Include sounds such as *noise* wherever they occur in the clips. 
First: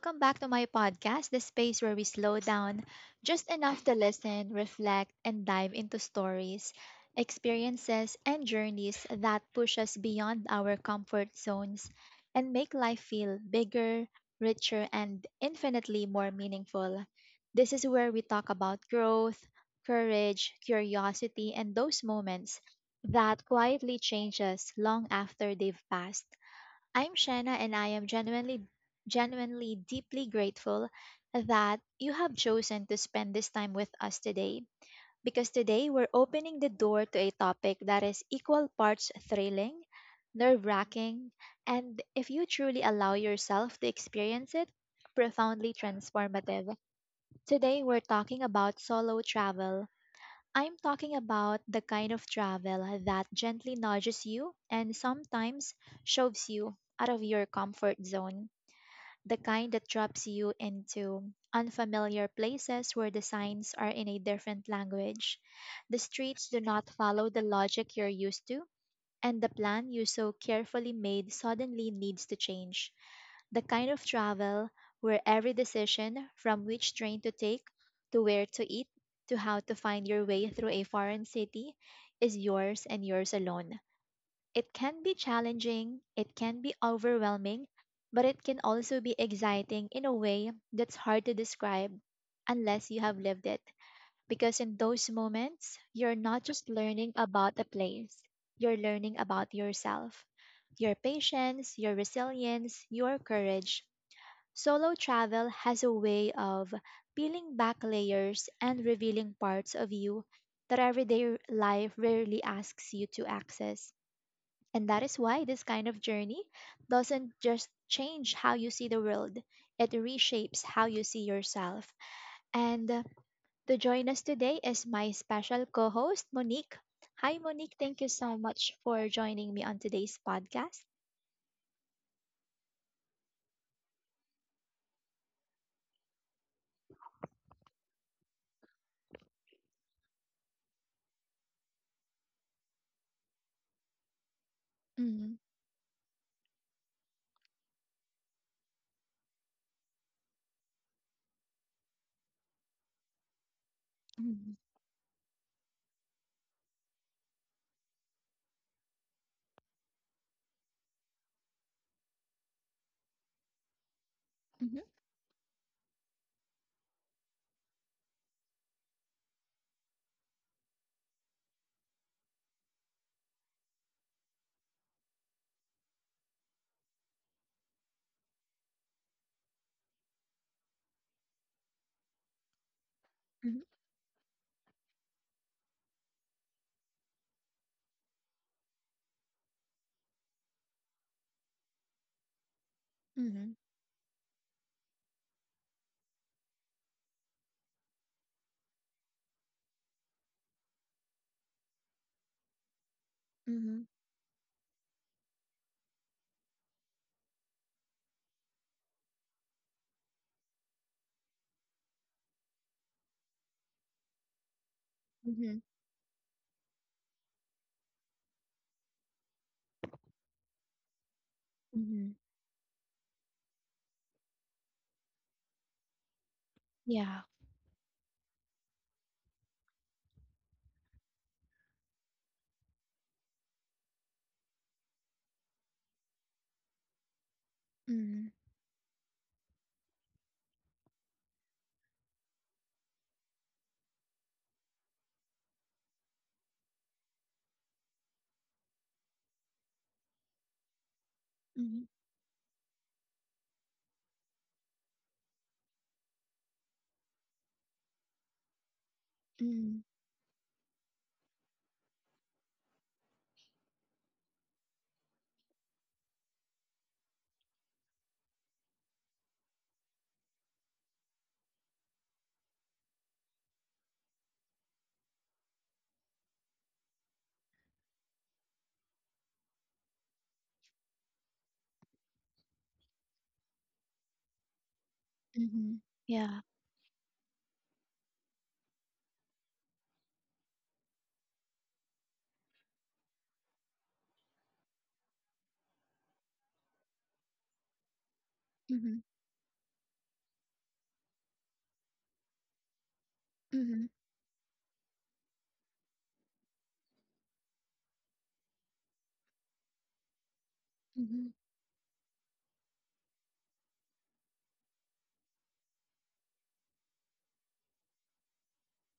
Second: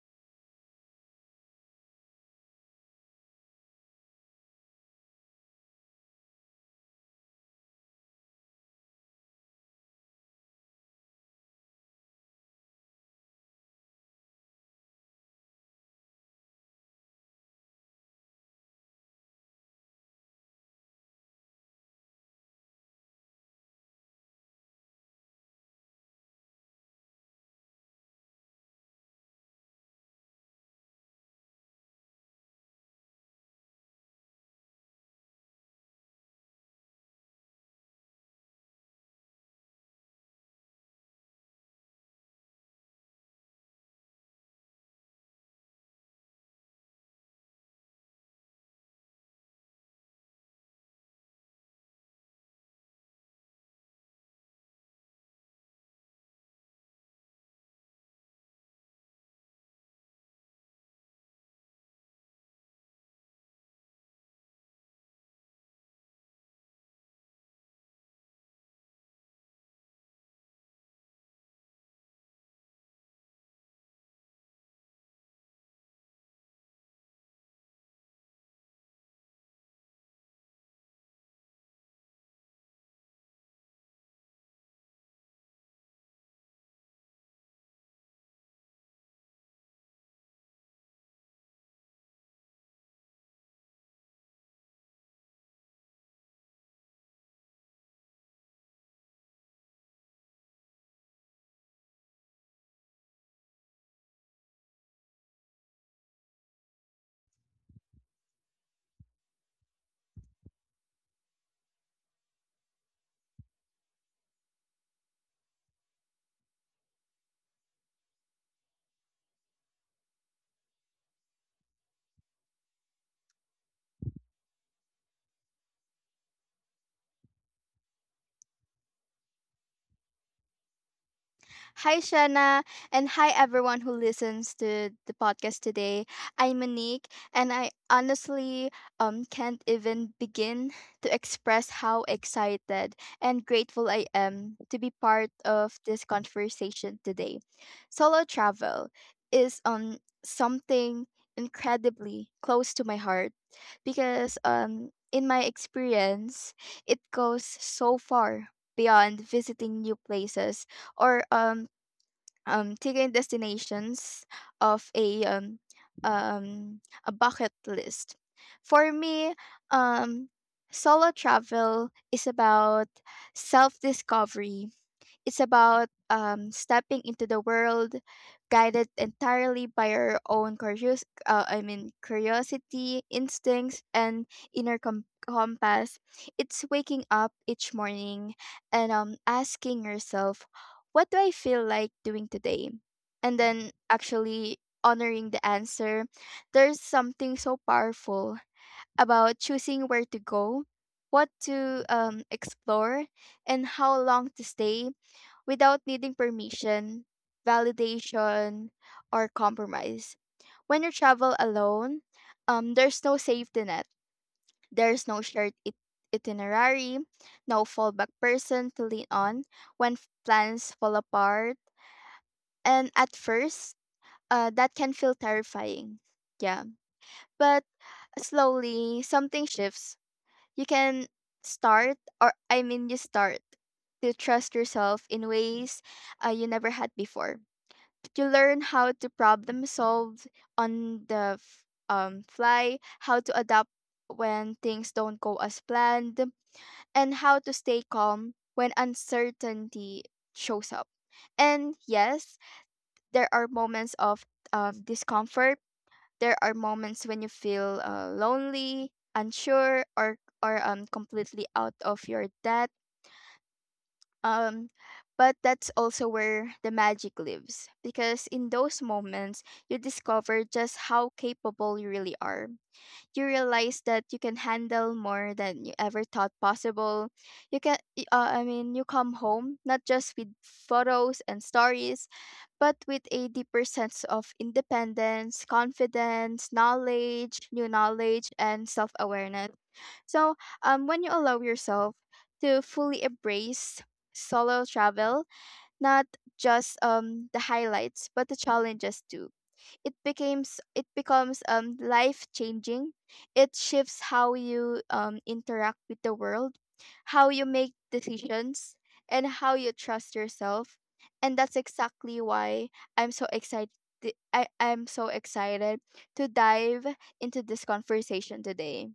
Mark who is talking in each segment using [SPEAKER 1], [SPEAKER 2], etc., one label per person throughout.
[SPEAKER 1] welcome back to my podcast, the space where we slow down just enough to listen, reflect, and dive into stories, experiences, and journeys that push us beyond our comfort zones and make life feel bigger, richer, and infinitely more meaningful. This is where we talk about growth, courage, curiosity, and those moments that quietly change us long after they've passed. I'm Shanna and I am genuinely deeply grateful that you have chosen to spend this time with us today because today we're opening the door to a topic that is equal parts thrilling, nerve-wracking, and if you truly allow yourself to experience it, profoundly transformative. Today we're talking about solo travel. I'm talking about the kind of travel that gently nudges you and sometimes shoves you out of your comfort zone. The kind that drops you into unfamiliar places where the signs are in a different language. The streets do not follow the logic you're used to, and the plan you so carefully made suddenly needs to change. The kind of travel where every decision, from which train to take, to where to eat, to how to find your way through a foreign city, is yours and yours alone. It can be challenging, it can be overwhelming, but it can also be exciting in a way that's hard to describe unless you have lived it. Because in those moments, you're not just learning about a place, you're learning about yourself, your patience, your resilience, your courage. Solo travel has a way of peeling back layers and revealing parts of you that everyday life rarely asks you to access. And that is why this kind of journey doesn't just change how you see the world, it reshapes how you see yourself. And to join us today is my special co host, Monique. Hi, Monique. Thank you so much for joining me on today's podcast.
[SPEAKER 2] Hi, Shanna, and hi, everyone who listens to the podcast today. I'm Monique, and I honestly can't even begin to express how excited and grateful I am to be part
[SPEAKER 1] Mm-hmm.
[SPEAKER 2] of this conversation today. Solo travel is something incredibly close to my heart because,
[SPEAKER 1] Mm-hmm.
[SPEAKER 2] in my experience, it goes so far beyond visiting new places or taking destinations of um, a bucket list. For me, um, solo travel is about self discovery. It's about stepping into the world guided entirely by our own curiosity,
[SPEAKER 1] Mm-hmm.
[SPEAKER 2] instincts, and inner compass. It's waking up each morning and asking yourself, what do I feel like doing today? And
[SPEAKER 1] Mm-hmm.
[SPEAKER 2] then actually honoring the answer. There's something so powerful about choosing where to go, what to explore, and
[SPEAKER 1] Mm-hmm.
[SPEAKER 2] how long to stay without needing permission, validation, or compromise. When you travel alone, there's no safety net, there's no shared
[SPEAKER 1] Mm-hmm.
[SPEAKER 2] itinerary, no fallback person to lean on when plans fall apart.
[SPEAKER 1] Mm-hmm.
[SPEAKER 2] And at first, that can feel terrifying. Yeah.
[SPEAKER 1] Yeah.
[SPEAKER 2] But slowly, something shifts. You can start, or I mean, you start to trust yourself in ways you never had before.
[SPEAKER 1] Mm-hmm.
[SPEAKER 2] You learn how to problem solve on the fly, how to adapt when things don't go as planned, and how to stay calm when uncertainty shows up. And
[SPEAKER 1] Mm-hmm.
[SPEAKER 2] yes, there are moments of discomfort. There are moments when you feel lonely,
[SPEAKER 1] Mm-hmm.
[SPEAKER 2] unsure, or completely out of your depth, um, but that's also where the magic lives because in those moments, you discover just how capable you really are. You realize that you can handle more than you ever thought possible. You can, y- I mean, you come home not just with photos and stories, but with a deeper sense of independence,
[SPEAKER 1] Mm-hmm. Yeah.
[SPEAKER 2] confidence, knowledge, new knowledge, and self awareness. So, when you allow yourself to fully embrace solo travel, not just the highlights but the
[SPEAKER 1] Mm-hmm.
[SPEAKER 2] challenges too, it becomes life changing. It
[SPEAKER 1] Mm-hmm.
[SPEAKER 2] shifts how you interact with the world, how you make decisions, and how you trust yourself.
[SPEAKER 1] Mm-hmm.
[SPEAKER 2] And that's exactly why I'm so excited. I'm so excited to dive into this conversation today.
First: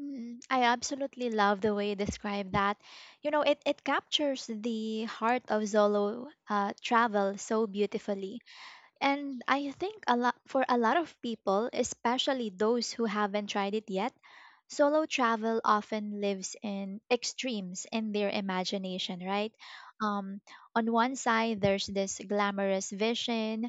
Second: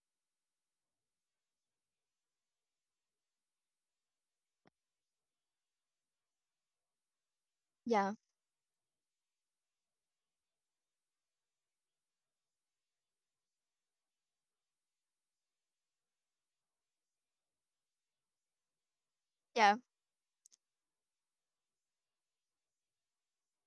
[SPEAKER 1] I absolutely love the way you describe that. You know, it captures the heart of Zolo travel so
[SPEAKER 2] Yeah,
[SPEAKER 1] beautifully. And I think a lot for a lot of people, especially those who haven't tried it yet, solo travel often lives in extremes in their imagination, right?
[SPEAKER 2] yeah.
[SPEAKER 1] Um, on one side, there's this glamorous vision,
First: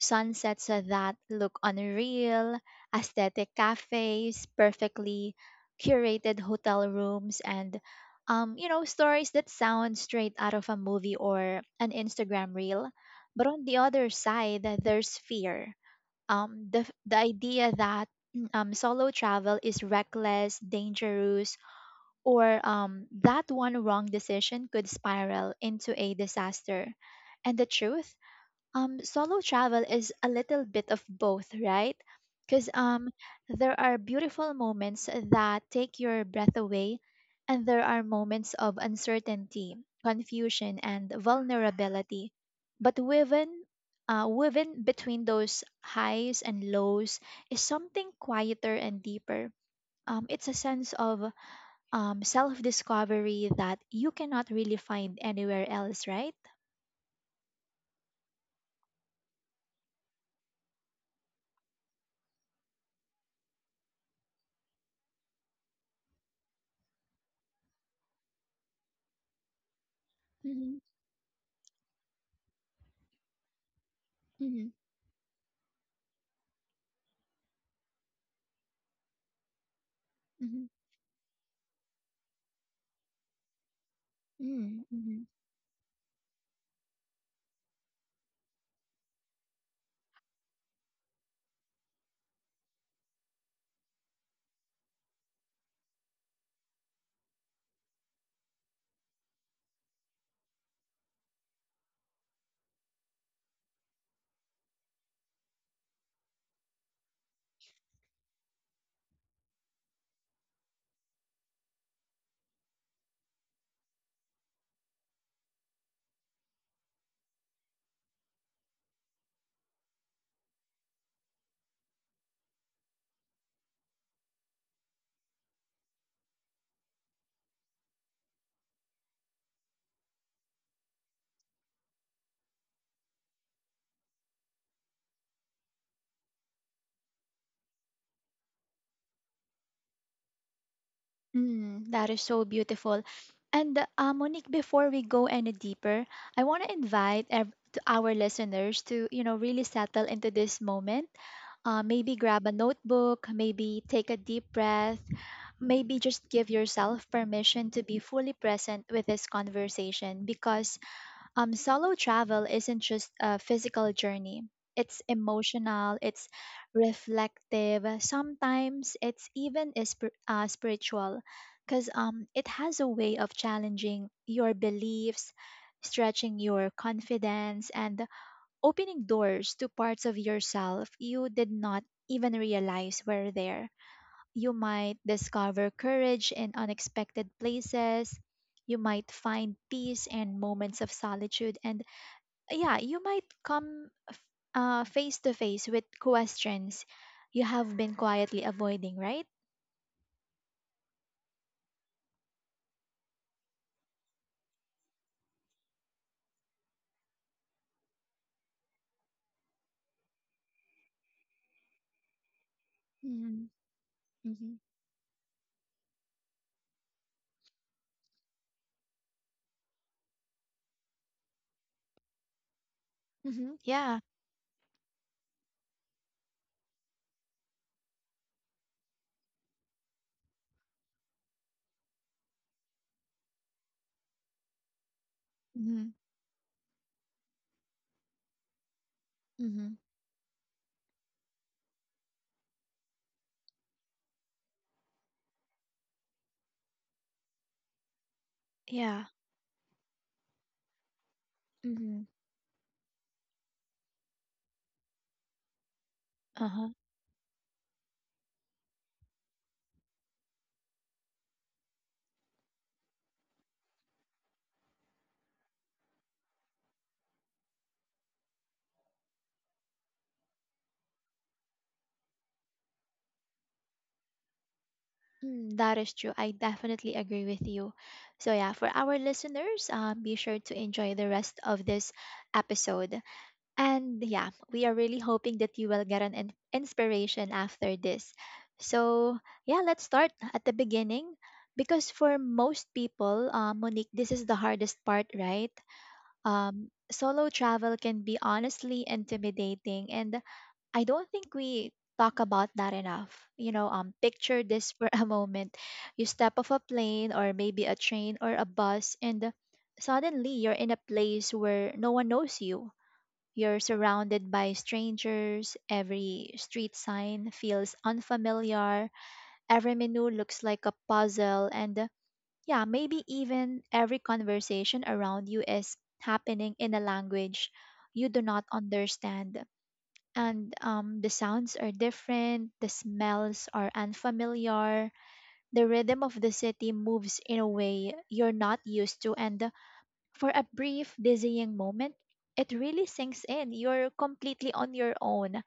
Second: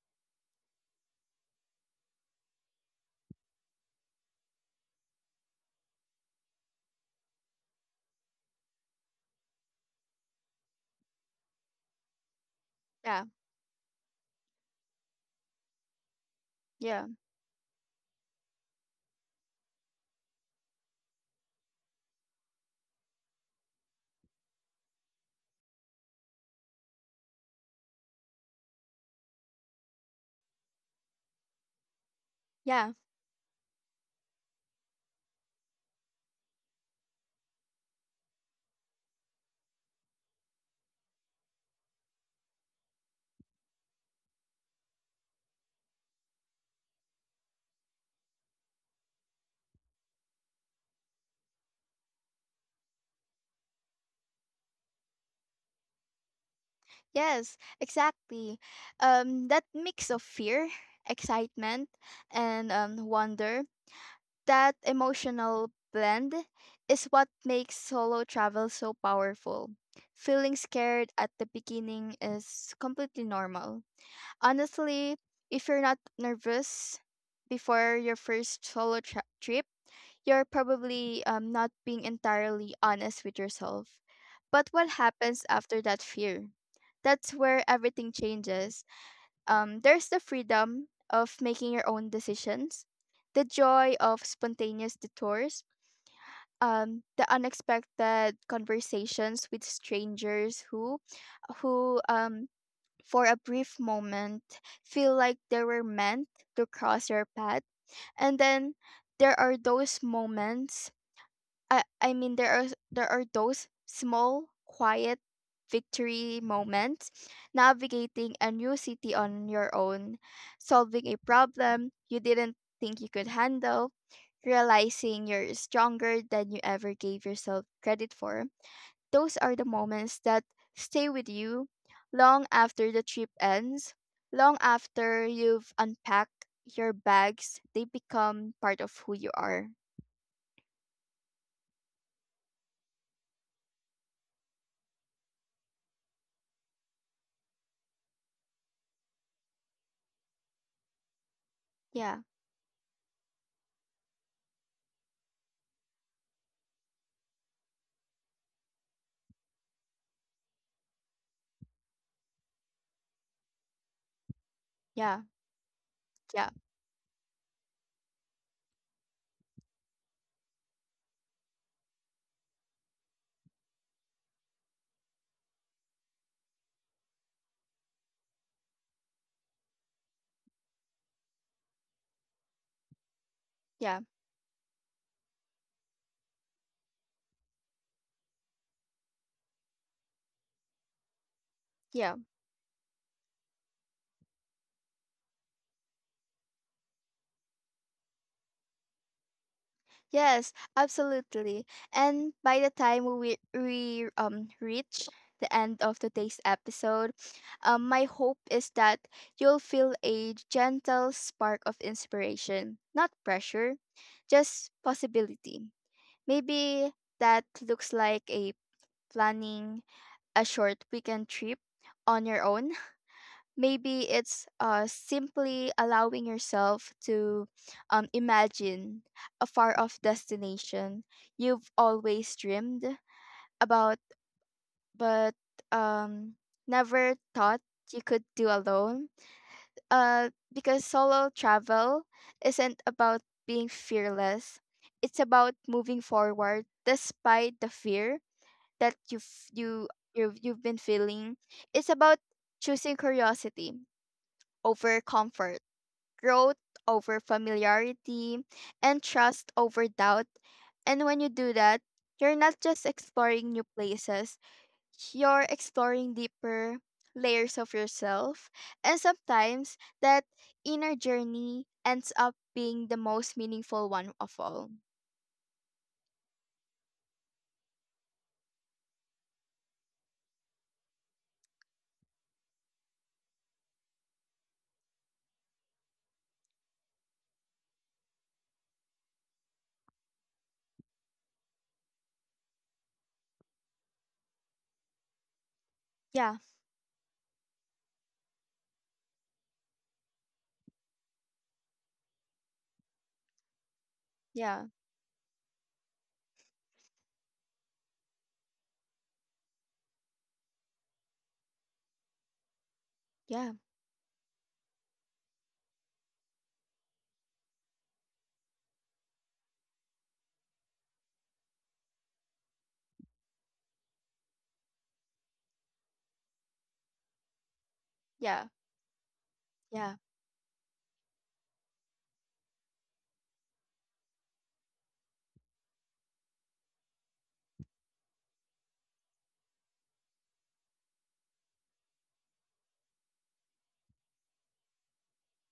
[SPEAKER 1] sunsets that look unreal, aesthetic cafes, perfectly curated hotel rooms, and you know, stories that sound straight out of a movie or an Instagram reel.
[SPEAKER 2] Yeah.
[SPEAKER 1] But on the other side, there's fear. Um, the
[SPEAKER 2] Yeah.
[SPEAKER 1] the idea that *clears throat* solo travel is reckless, dangerous, or that one wrong decision could spiral into a disaster. And the truth? Solo travel is a little bit of both, right? because
[SPEAKER 2] Yeah.
[SPEAKER 1] um there are beautiful moments that take your breath away and there are moments of uncertainty, confusion, and vulnerability, but woven between those highs and lows is something quieter and deeper. It's a sense of self-discovery that you cannot really find anywhere else, right?
[SPEAKER 2] Yes, exactly. That mix of fear, excitement, and wonder, that emotional blend is what makes solo travel so powerful. Feeling
[SPEAKER 1] Mm-hmm,
[SPEAKER 2] scared at the beginning is completely normal.
[SPEAKER 1] mm-hmm,
[SPEAKER 2] Honestly, if you're not nervous before your first solo trip, you're probably not being entirely honest with yourself. But
[SPEAKER 1] mm-hmm,
[SPEAKER 2] what
[SPEAKER 1] mm-hmm.
[SPEAKER 2] happens after that fear? That's where everything changes. There's the freedom of making your own decisions, the joy of spontaneous detours, the unexpected conversations with strangers who, for a brief moment, feel like they were meant to cross your path, and then there are those moments. There are those small quiet victory moments, navigating a new city on your own, solving a problem you didn't think you could handle, realizing you're stronger than you ever gave yourself credit for. Those are the moments that stay with you long after the trip ends, long after you've unpacked your bags. They become part of who you are.
[SPEAKER 1] Mm, that is so beautiful. And Monique, before we go any deeper, I want to invite ev- to our listeners to, you know, really settle into this moment. Maybe
[SPEAKER 2] Yeah,
[SPEAKER 1] grab a notebook, maybe take a deep breath, maybe just give yourself permission to be fully present with this conversation because solo travel isn't just a physical journey. It's
[SPEAKER 2] yeah,
[SPEAKER 1] emotional, it's
[SPEAKER 2] yeah,
[SPEAKER 1] reflective, sometimes it's even spiritual because it has a way of challenging your beliefs, stretching your confidence, and opening doors to parts of yourself you did not even realize were there.
[SPEAKER 2] yeah.
[SPEAKER 1] You might discover courage in unexpected places, you might find peace in moments of solitude, and
[SPEAKER 2] Yeah.
[SPEAKER 1] yeah, you might come face to face with questions you have been quietly avoiding, right?
[SPEAKER 2] Yes, absolutely. And by the time we reach the end of today's episode, my hope is that you'll feel a gentle spark of inspiration, not
[SPEAKER 1] Mm-hmm.
[SPEAKER 2] pressure,
[SPEAKER 1] Mm-hmm.
[SPEAKER 2] just possibility. Maybe that looks like a planning a short weekend trip on your own.
[SPEAKER 1] Mm-hmm. Yeah.
[SPEAKER 2] Maybe it's simply allowing yourself to imagine a far off destination you've always dreamed about, but
[SPEAKER 1] Mm-hmm.
[SPEAKER 2] um, never thought you could do alone,
[SPEAKER 1] Mm-hmm.
[SPEAKER 2] because solo travel isn't about being fearless. It's about moving forward despite the fear that
[SPEAKER 1] Yeah.
[SPEAKER 2] you you've been feeling. It's
[SPEAKER 1] Mm-hmm.
[SPEAKER 2] about choosing curiosity over comfort, growth
[SPEAKER 1] Uh-huh.
[SPEAKER 2] over familiarity, and trust over doubt. And when you do that, you're not just exploring new places, you're exploring deeper layers of yourself. And sometimes that inner journey ends up being the most meaningful one of all.
[SPEAKER 1] Mm, that is true. I definitely agree with you. So yeah, for our listeners, be sure to enjoy the rest of this episode. And yeah, we are really hoping that you will get an inspiration after this. So, yeah, let's start at the beginning because for most people, Monique, this is the hardest part, right?
[SPEAKER 2] Yeah,
[SPEAKER 1] Solo travel can be honestly intimidating, and I don't think we talk about that enough. You know, picture
[SPEAKER 2] yeah,
[SPEAKER 1] this for *laughs* a moment. You step off a plane or maybe a train or a bus, and suddenly you're in a place where no one knows you.
[SPEAKER 2] yeah,
[SPEAKER 1] You're surrounded by strangers, every street sign feels unfamiliar, every menu looks like a puzzle, and yeah, maybe even every conversation around you is happening in a language you do
[SPEAKER 2] yeah,
[SPEAKER 1] not understand.
[SPEAKER 2] yeah,
[SPEAKER 1] And the sounds are different, the smells are unfamiliar, the rhythm of the city moves in a way you're not used to, and for a brief, dizzying moment, it really sinks in. You're completely on your own.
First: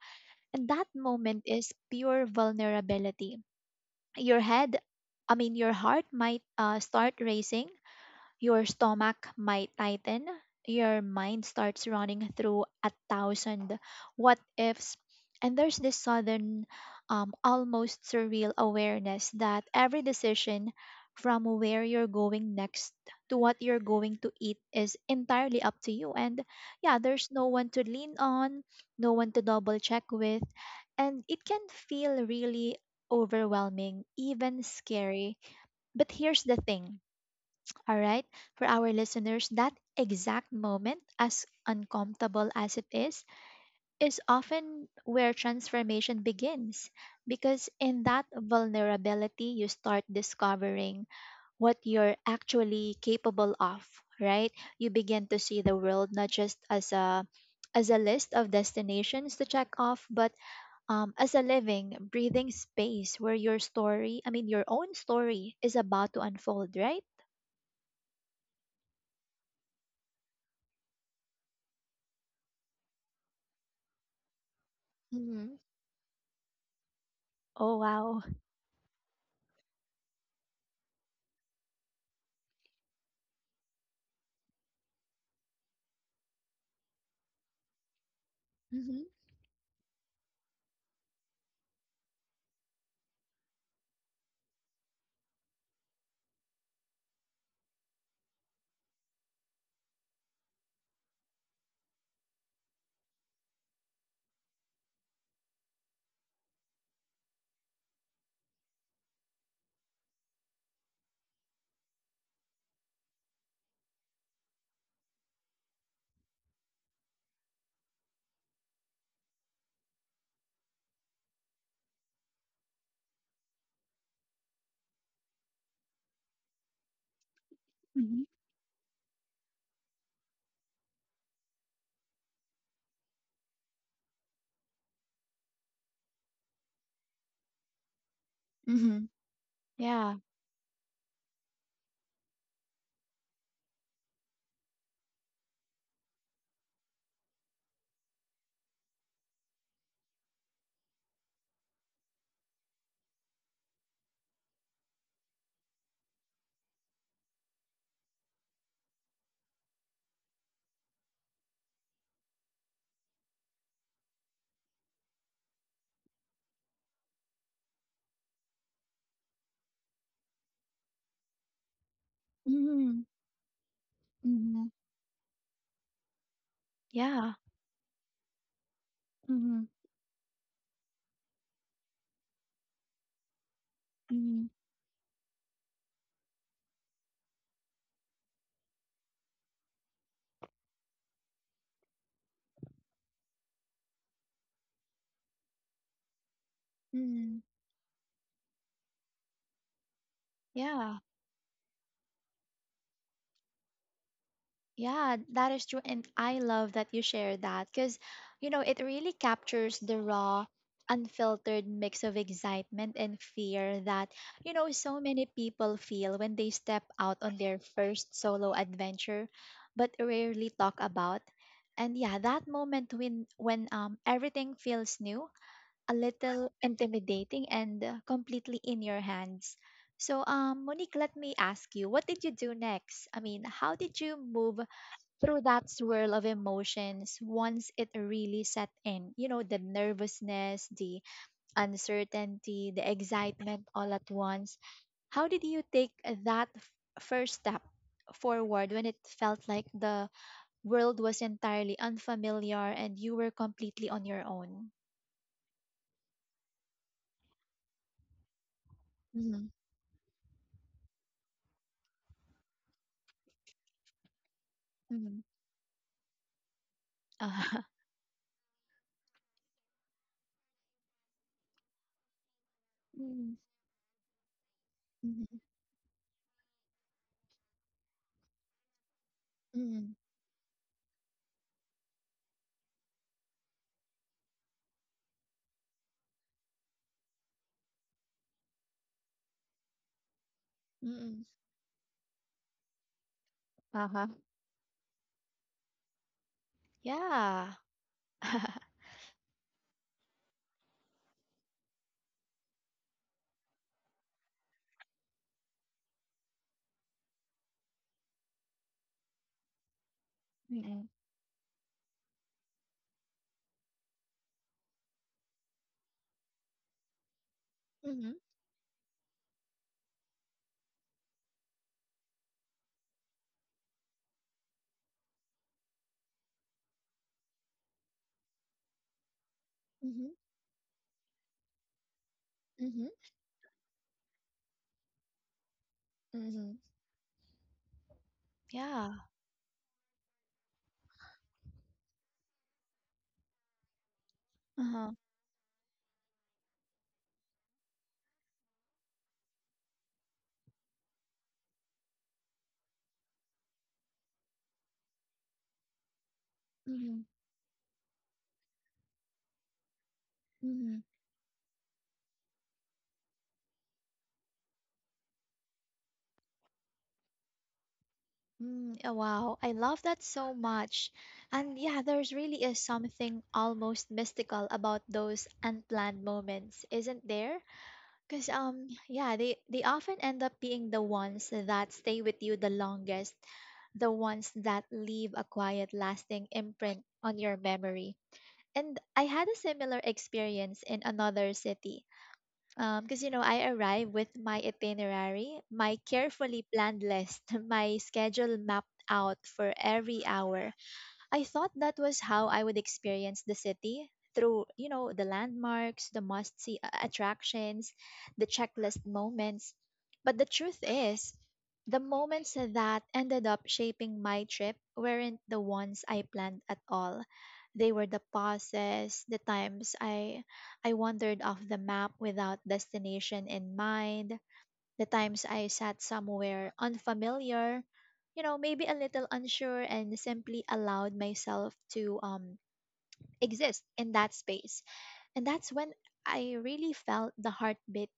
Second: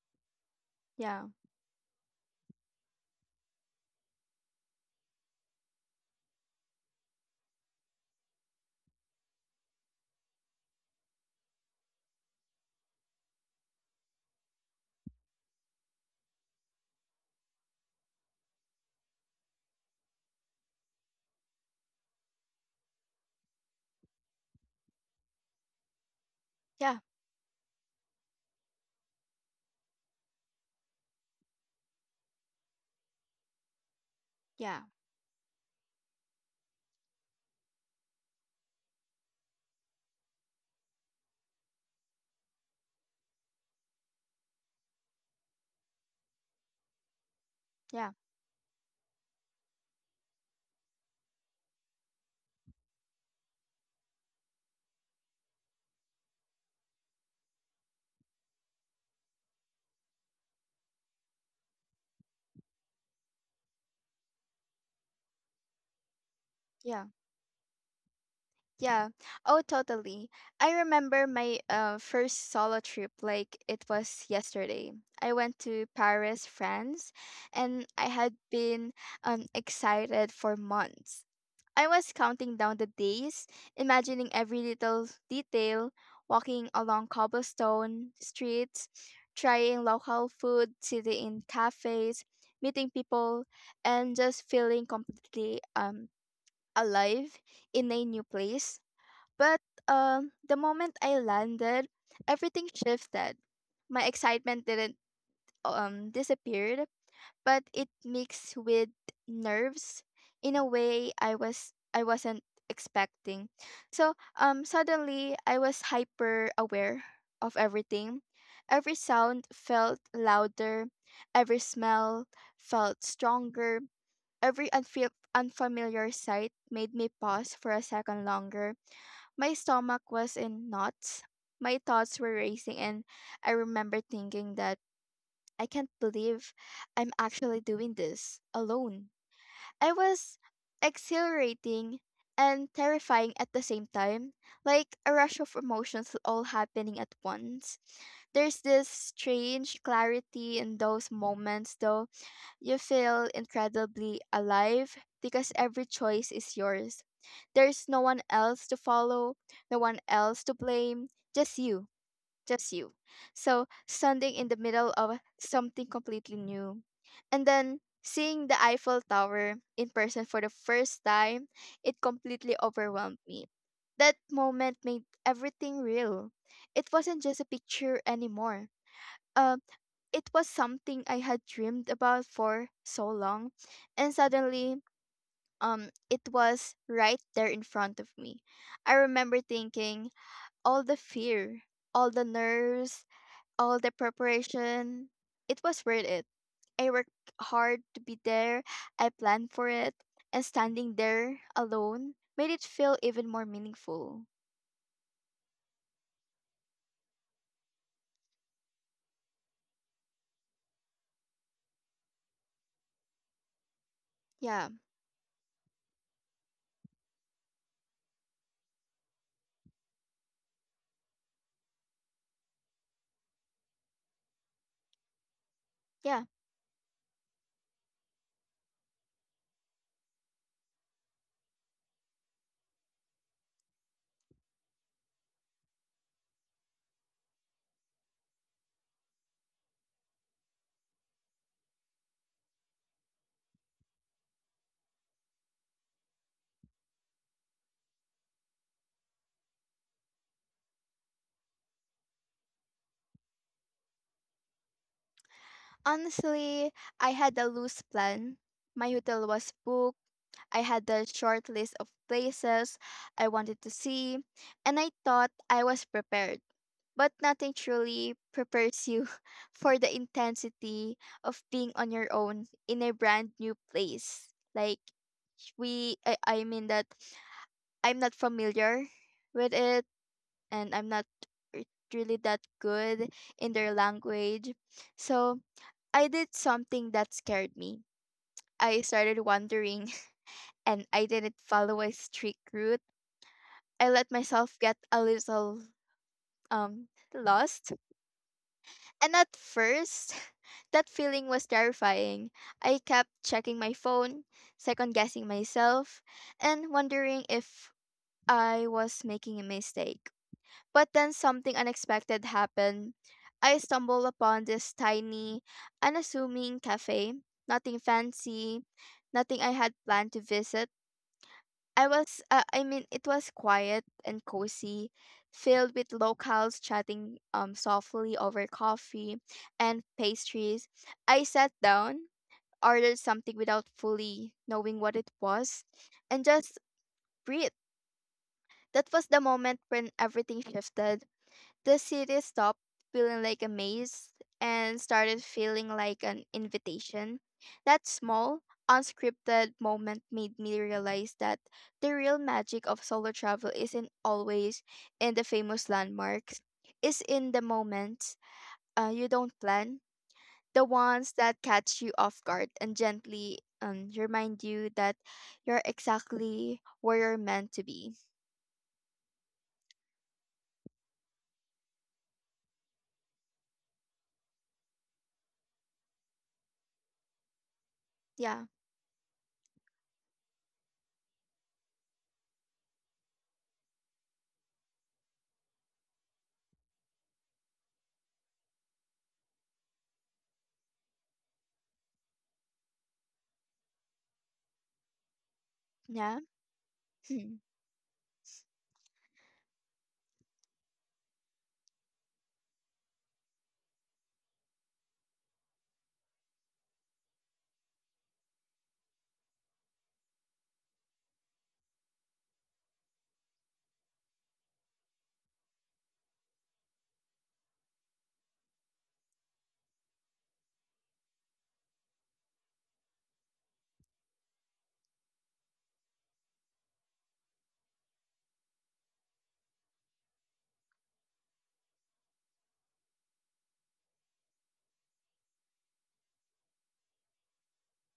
[SPEAKER 1] And that
[SPEAKER 2] yeah,
[SPEAKER 1] moment is pure vulnerability. Your head, I mean, your heart might start racing, your stomach might tighten. Your mind starts running through a thousand what ifs. And there's this sudden, almost surreal awareness that every decision, from where you're going next to what you're going to eat, is entirely up to you. And
[SPEAKER 2] yeah,
[SPEAKER 1] yeah, there's no one to lean on, no one to double check with. And it can feel really overwhelming, even
[SPEAKER 2] yeah,
[SPEAKER 1] scary. But here's the thing, all right, for our listeners, that exact moment, as uncomfortable as it is often where transformation begins. Because in
[SPEAKER 2] yeah,
[SPEAKER 1] that vulnerability, you start discovering what you're actually capable of, right? You begin to see the world not just as a list of destinations to check off, but as a living, breathing space where your own story is about to unfold, right?
[SPEAKER 2] yeah. Yeah. Oh, totally. I remember my first solo trip like it was yesterday. I went to Paris, France,
[SPEAKER 1] Oh,
[SPEAKER 2] and I
[SPEAKER 1] wow.
[SPEAKER 2] had been excited for months. I was counting down the days, imagining every little detail, walking along cobblestone streets,
[SPEAKER 1] Mhm.
[SPEAKER 2] trying local food, sitting in cafes, meeting people, and just feeling completely alive in a new place. But the moment I landed, everything shifted. My excitement didn't disappeared, but it mixed with nerves in a way I wasn't expecting. So suddenly I was hyper aware of everything. Every sound felt louder, every smell felt stronger, every unfamiliar sight made me pause for a second
[SPEAKER 1] Mhm.
[SPEAKER 2] longer. My stomach was in knots. My thoughts were racing, and I remember thinking that I can't believe I'm actually doing this
[SPEAKER 1] Mhm.
[SPEAKER 2] alone. I
[SPEAKER 1] Yeah.
[SPEAKER 2] was exhilarating and terrifying at the same time, like a rush of emotions all happening at once. There's this strange clarity in those moments, though. You feel incredibly alive because every choice is yours. There's no one else to follow, no one else to blame, just you, just you. So, standing in the middle of something completely new. And then seeing the Eiffel Tower in person for the first time, it completely
[SPEAKER 1] Mhm.
[SPEAKER 2] overwhelmed me. That
[SPEAKER 1] Mhm.
[SPEAKER 2] moment made everything real. It wasn't
[SPEAKER 1] Yeah.
[SPEAKER 2] just a picture anymore. Um,
[SPEAKER 1] Mhm.
[SPEAKER 2] it was something I had dreamed about for so long, and
[SPEAKER 1] Mhm.
[SPEAKER 2] suddenly, it was right there in front of me. I remember thinking all the fear, all the nerves, all the preparation. It was worth it. I worked
[SPEAKER 1] Mhm.
[SPEAKER 2] hard to be there. I planned for it, and standing
[SPEAKER 1] Yeah,
[SPEAKER 2] there alone made it feel even more meaningful.
[SPEAKER 1] yeah, that is true. And I love that you share that because, you know, it really captures the raw, unfiltered mix of excitement and fear that, you
[SPEAKER 2] Yeah,
[SPEAKER 1] know, so many people feel when they step out on their first solo adventure, but rarely talk about. And yeah, that moment when everything feels new, a
[SPEAKER 2] yeah.
[SPEAKER 1] little intimidating, and completely in your hands. So, Monique, let me ask you, what did you do next? I mean, how did you move through that swirl of emotions once it really set in? You know, the nervousness, the uncertainty, the excitement all at once. How did you take that first step forward when it felt like the world was entirely unfamiliar and you were completely on your own?
[SPEAKER 2] Honestly, I had a loose plan. My hotel was
[SPEAKER 1] Mm-hmm.
[SPEAKER 2] booked. I had the short list of places I wanted to see, and I thought I was prepared. But nothing
[SPEAKER 1] *laughs*
[SPEAKER 2] truly prepares you *laughs* for the intensity of being on your own in a brand
[SPEAKER 1] Mm,
[SPEAKER 2] new place. Like
[SPEAKER 1] Hmm.
[SPEAKER 2] we I mean that I'm not familiar with it,
[SPEAKER 1] mm,
[SPEAKER 2] and I'm not r- really that good in their language. So I did something that scared me. I started wondering, and I
[SPEAKER 1] mm.
[SPEAKER 2] didn't follow a strict route. I
[SPEAKER 1] Uh-huh.
[SPEAKER 2] let myself get a little um
[SPEAKER 1] Yeah.
[SPEAKER 2] lost.
[SPEAKER 1] *laughs*
[SPEAKER 2] And at first, *laughs* that feeling was terrifying. I kept checking my phone, second guessing myself, and wondering if I was making a mistake.
[SPEAKER 1] Mm-mm.
[SPEAKER 2] But then something unexpected happened. I stumbled upon this tiny, unassuming cafe. Nothing
[SPEAKER 1] Mhm,
[SPEAKER 2] fancy, nothing I had planned to visit. I was, I mean, it was quiet and cozy, filled with locals chatting softly over coffee and
[SPEAKER 1] mhm,
[SPEAKER 2] pastries. I sat down,
[SPEAKER 1] mhm,
[SPEAKER 2] ordered something without fully knowing what it was, and
[SPEAKER 1] mhm.
[SPEAKER 2] just breathed. That
[SPEAKER 1] Yeah.
[SPEAKER 2] was the moment when everything shifted. The city stopped feeling like a maze and
[SPEAKER 1] Uh-huh.
[SPEAKER 2] started feeling like an invitation. That small, unscripted moment made me realize that the real magic of solo travel isn't always in the famous landmarks, it's
[SPEAKER 1] Mhm,
[SPEAKER 2] in the moments you don't plan, the
[SPEAKER 1] mhm.
[SPEAKER 2] ones that catch you off guard and gently remind you that you're exactly where you're meant to be.
[SPEAKER 1] Mm, oh, wow, I love that so much. And yeah, there's really is something almost mystical about those unplanned moments, isn't there? Because
[SPEAKER 2] Yeah,
[SPEAKER 1] yeah, they often end up being the ones that stay with you the longest, the ones that leave a quiet lasting imprint on your memory. And I had a similar experience in another city. Because, you know, I arrived with my itinerary, my
[SPEAKER 2] yeah,
[SPEAKER 1] carefully planned list,
[SPEAKER 2] hmm,
[SPEAKER 1] *laughs* my schedule mapped out for every hour. I thought that was how I would experience the city through, you know, the landmarks, the must see attractions, the checklist moments. But the truth is, the moments that ended up shaping my trip weren't the ones I planned at all. They were the pauses, the times I wandered off the map without destination in mind, the times I sat somewhere unfamiliar, you know, maybe a little unsure, and simply allowed myself to exist in that space. And that's when I really felt the heartbeat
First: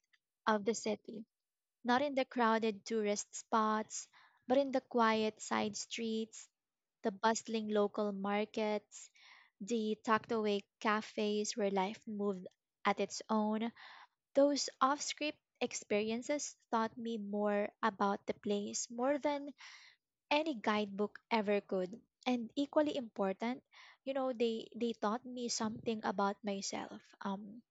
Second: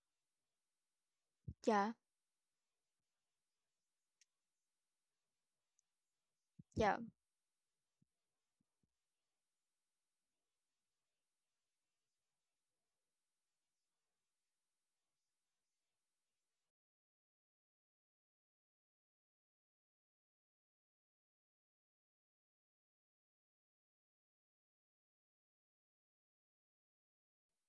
[SPEAKER 1] of the city,
[SPEAKER 2] yeah,
[SPEAKER 1] not in the crowded tourist spots, but in the quiet side streets,
[SPEAKER 2] yeah,
[SPEAKER 1] the bustling local markets, the tucked away cafes where life moved at its own. Those off script experiences taught me more about the place, more than any guidebook ever could. And equally important, you know, they taught me something about myself. Um,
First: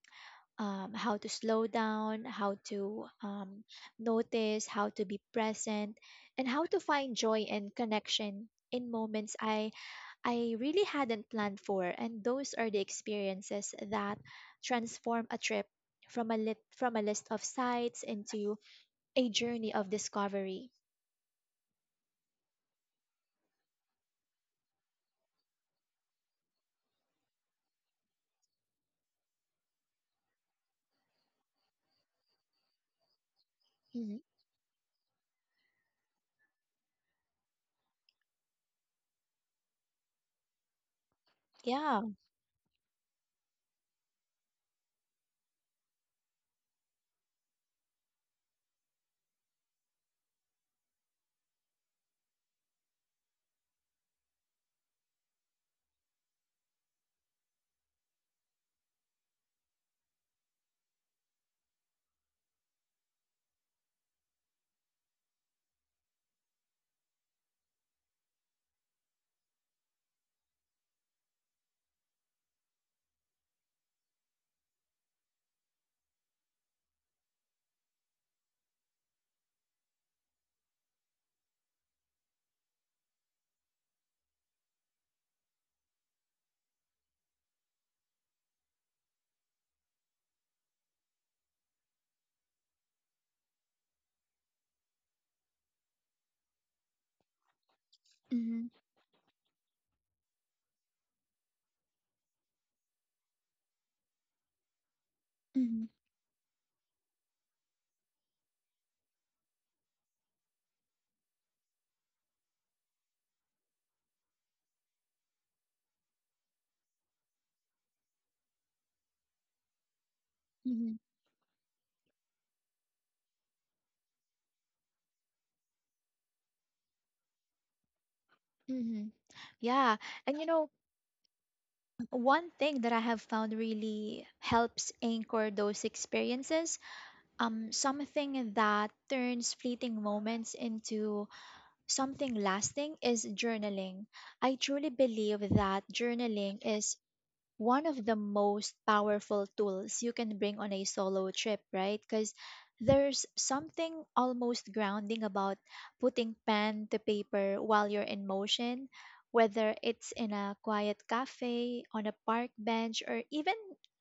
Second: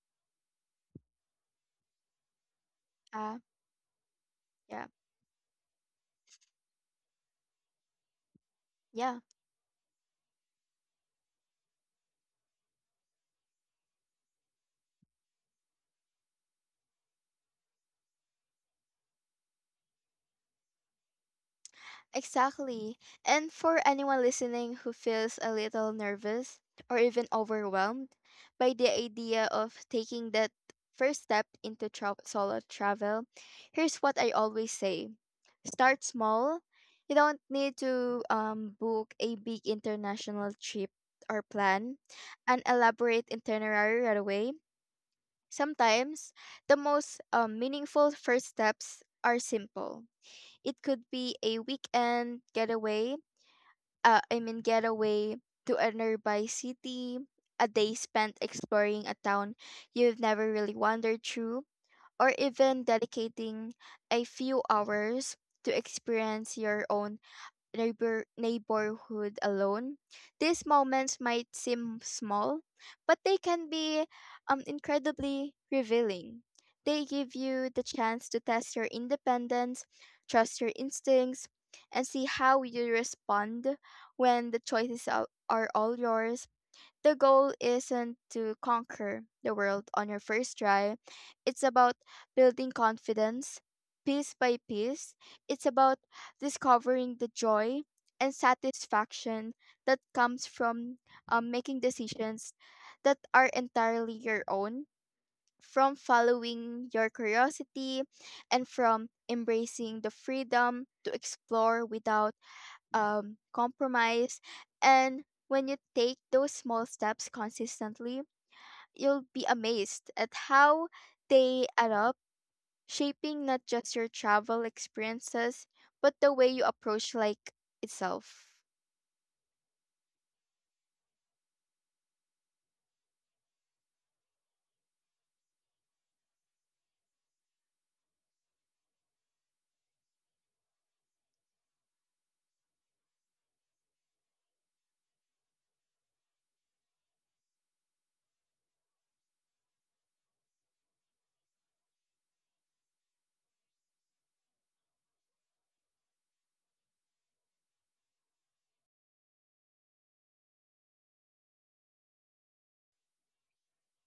[SPEAKER 1] um, How to slow down, how to
[SPEAKER 2] uh,
[SPEAKER 1] notice,
[SPEAKER 2] yeah.
[SPEAKER 1] how to be present, and how to find joy and connection in
[SPEAKER 2] Yeah.
[SPEAKER 1] moments I really hadn't planned for, and those are the experiences that transform a trip from a list of sites into a journey of discovery.
[SPEAKER 2] Exactly. And for anyone listening who feels a little nervous or even overwhelmed by the idea of taking that first step into solo travel, here's
[SPEAKER 1] Mhm.
[SPEAKER 2] what I always say: start small. You don't need to book a big international trip or plan
[SPEAKER 1] Yeah.
[SPEAKER 2] an elaborate itinerary right away. Sometimes the most meaningful first steps are simple. It could be a weekend getaway to a nearby city, a day spent exploring a town you've never really wandered through, or even dedicating a few hours to experience your own neighborhood alone. These moments might seem small, but they can be incredibly revealing. They give you the chance to test your independence, trust your instincts, and see how you respond when the choices are all yours. The goal isn't to conquer the world on your first try. It's about building confidence piece by piece. It's about discovering the joy and
[SPEAKER 1] hmm
[SPEAKER 2] satisfaction that comes from making decisions that are entirely your own,
[SPEAKER 1] hmm
[SPEAKER 2] from following your curiosity, and from embracing the freedom to explore without compromise. And when you take those small steps consistently, you'll be amazed at how
[SPEAKER 1] hmm
[SPEAKER 2] they add up, shaping not just your travel experiences, but the way you approach like itself.
[SPEAKER 1] hmm Yeah. And you know, one thing that I have found really helps anchor those experiences, something that turns fleeting moments into something lasting is journaling. I truly believe that journaling is one of the most powerful tools you can bring on a solo trip, right? Because there's something almost grounding about putting pen to paper while you're in motion, whether it's in a quiet cafe, on a park bench, or even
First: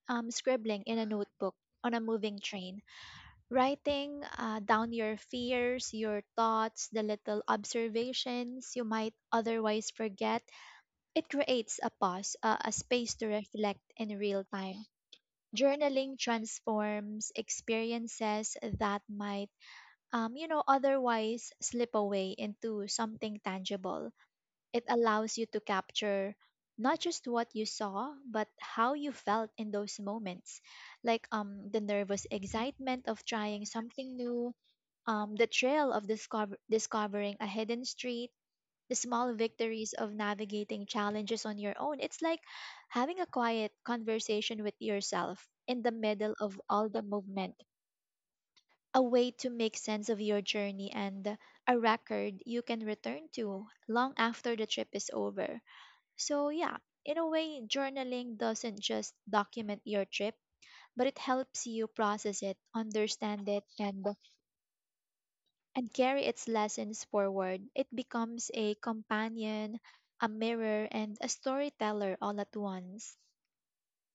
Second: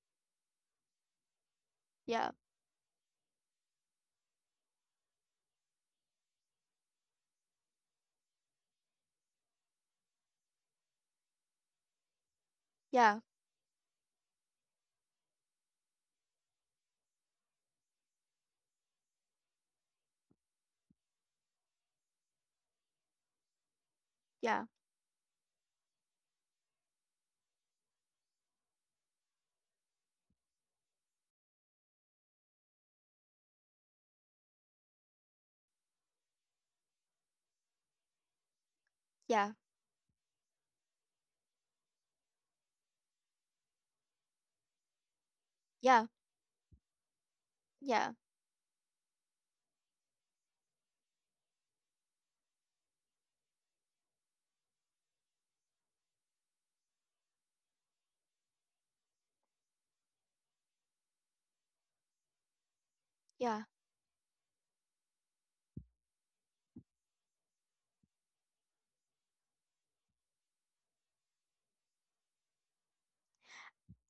[SPEAKER 1] scribbling in a notebook on a
[SPEAKER 2] Yeah,
[SPEAKER 1] moving train. Writing down your fears, your thoughts, the little observations you might otherwise forget it creates a pause, a space
[SPEAKER 2] yeah,
[SPEAKER 1] to reflect in real time. Journaling transforms experiences that might otherwise slip away into something tangible.
[SPEAKER 2] yeah,
[SPEAKER 1] It allows you to capture not just what you saw, but how you felt in those moments, like the nervous excitement of trying something new, the thrill of discovering a hidden street, the small
[SPEAKER 2] yeah,
[SPEAKER 1] victories of navigating challenges on your own. It's like having a quiet conversation with yourself in the
[SPEAKER 2] yeah,
[SPEAKER 1] middle of all the movement,
[SPEAKER 2] yeah,
[SPEAKER 1] a way to make sense of your journey and a record you can return to long after the trip is over. So, yeah, in a way, journaling doesn't just document your trip, but it helps you process it, understand it,
[SPEAKER 2] yeah.
[SPEAKER 1] and carry its lessons forward. It becomes a companion, a mirror, and a storyteller all at once.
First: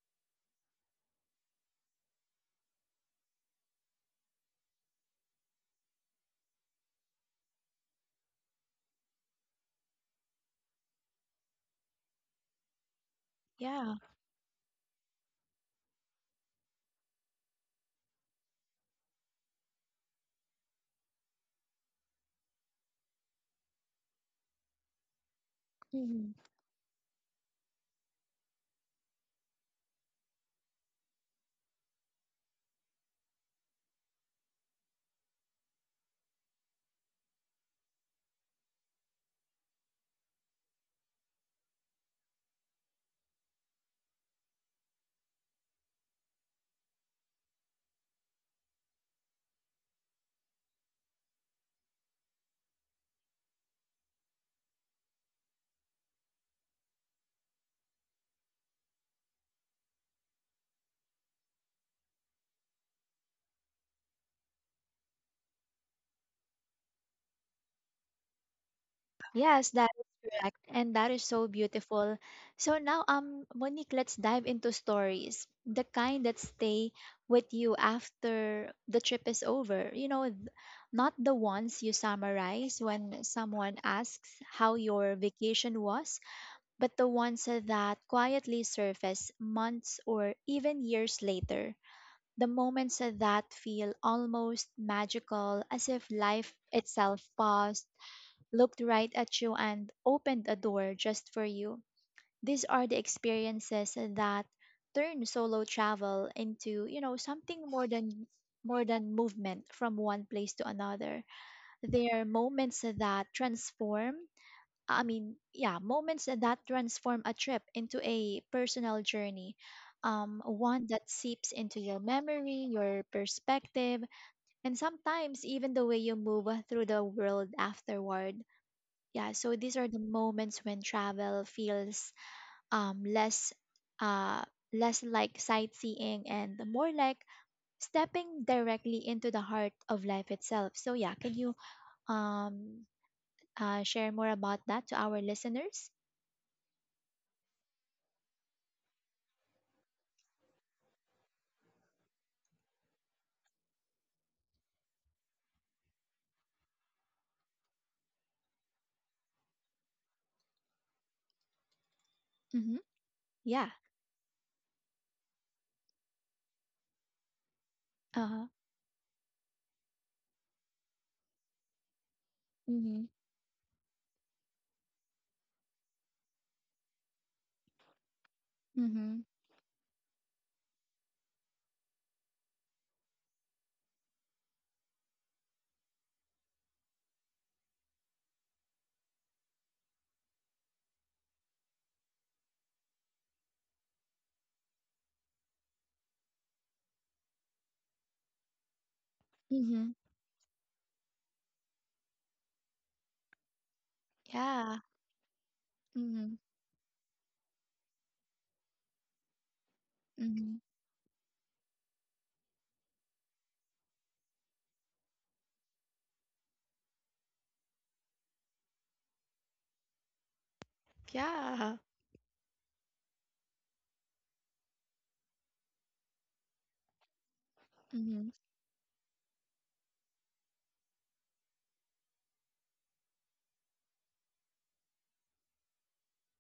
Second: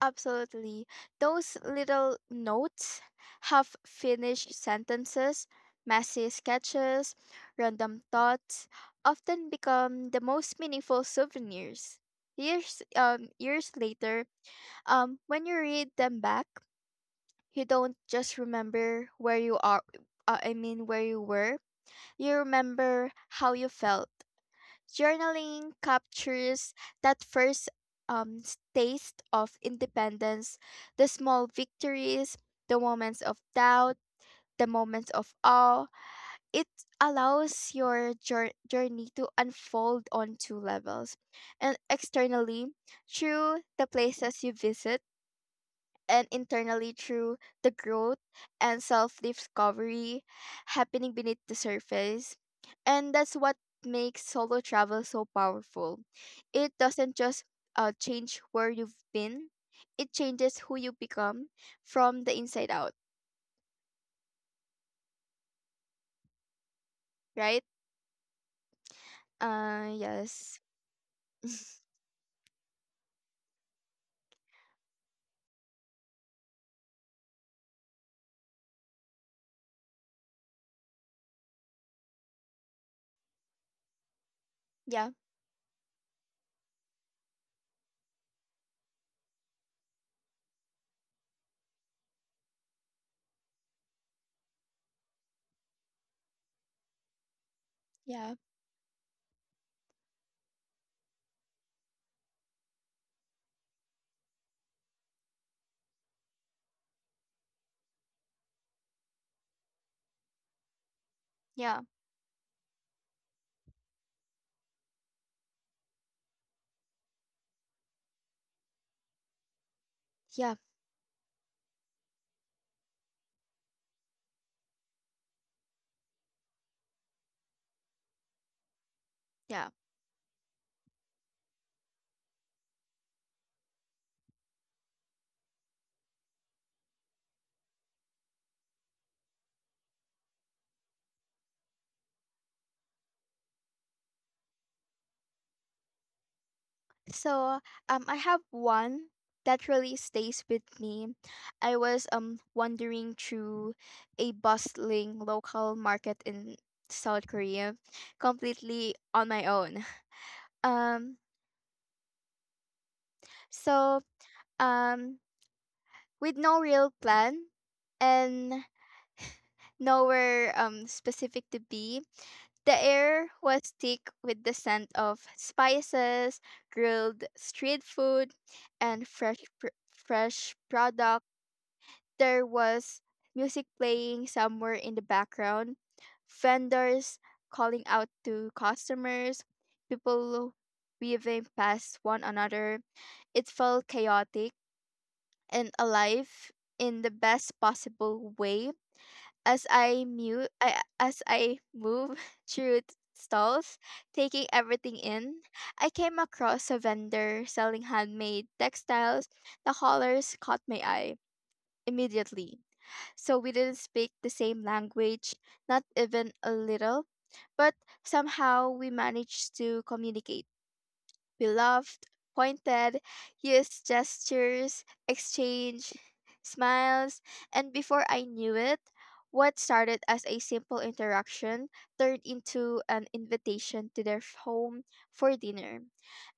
[SPEAKER 2] Absolutely. Those little notes, half finished sentences, messy sketches, random thoughts often become the most meaningful souvenirs. Years
[SPEAKER 1] Yeah.
[SPEAKER 2] later, when you read them back, you don't just remember where you are I mean where you were, you remember how you felt. Journaling
[SPEAKER 1] Hmm.
[SPEAKER 2] captures that first taste of independence, the small victories, the moments of doubt, the moments of awe. It allows your journey to unfold on two levels, And externally through the places you visit, and internally through the growth and self discovery happening beneath the surface. And that's what makes solo travel so powerful. It doesn't just change where you've been, it changes who you become from the inside out, right?
[SPEAKER 1] Yes, that is correct.
[SPEAKER 2] Yes.
[SPEAKER 1] And that is so
[SPEAKER 2] *laughs*
[SPEAKER 1] beautiful. So now, Monique, let's dive into stories, the kind that stay with you after the trip is over. You know, not the ones you summarize when someone asks how your
[SPEAKER 2] Yeah,
[SPEAKER 1] vacation was, but the ones that quietly surface months or even years later, the moments that feel almost magical, as if life itself paused,
[SPEAKER 2] yeah,
[SPEAKER 1] looked right at you, and opened a door just for you. These are the experiences that turn solo travel into, you know, something more than movement from one place to another.
[SPEAKER 2] yeah,
[SPEAKER 1] They are moments that transform I mean, yeah, moments that transform a trip into a personal journey,
[SPEAKER 2] yeah,
[SPEAKER 1] one that seeps into your memory, your perspective, and sometimes even the way you move through the world afterward. Yeah, so
[SPEAKER 2] yeah.
[SPEAKER 1] these are the moments when travel feels um, less, uh, less like sightseeing and more like stepping directly into the heart of life itself. So yeah, can you um, share more about that to our listeners?
[SPEAKER 2] So, I have one that really stays with me. I was wandering through a bustling local market in South Korea, completely on my own. *laughs* Um,
[SPEAKER 1] Mm-hmm. Yeah.
[SPEAKER 2] so um, with no real plan
[SPEAKER 1] Uh-huh.
[SPEAKER 2] and nowhere specific to be, the
[SPEAKER 1] Mhm.
[SPEAKER 2] air was thick with the scent of spices, grilled street food, and
[SPEAKER 1] Mhm.
[SPEAKER 2] fresh products. There was music playing somewhere in the background, vendors calling out to customers, people weaving past one another. It felt chaotic and alive in the best possible way.
[SPEAKER 1] Mhm.
[SPEAKER 2] As I move *laughs* stalls, taking
[SPEAKER 1] Yeah.
[SPEAKER 2] everything in, I came
[SPEAKER 1] Mhm.
[SPEAKER 2] across a vendor selling handmade textiles. The colors
[SPEAKER 1] Mhm.
[SPEAKER 2] caught my eye immediately. So we didn't speak the same language, not even a little, but somehow we managed to communicate.
[SPEAKER 1] Yeah.
[SPEAKER 2] Beloved, pointed, used gestures, exchange, smiles, and before I
[SPEAKER 1] Mhm.
[SPEAKER 2] knew it, what started as a simple interaction turned into an invitation to their home for dinner.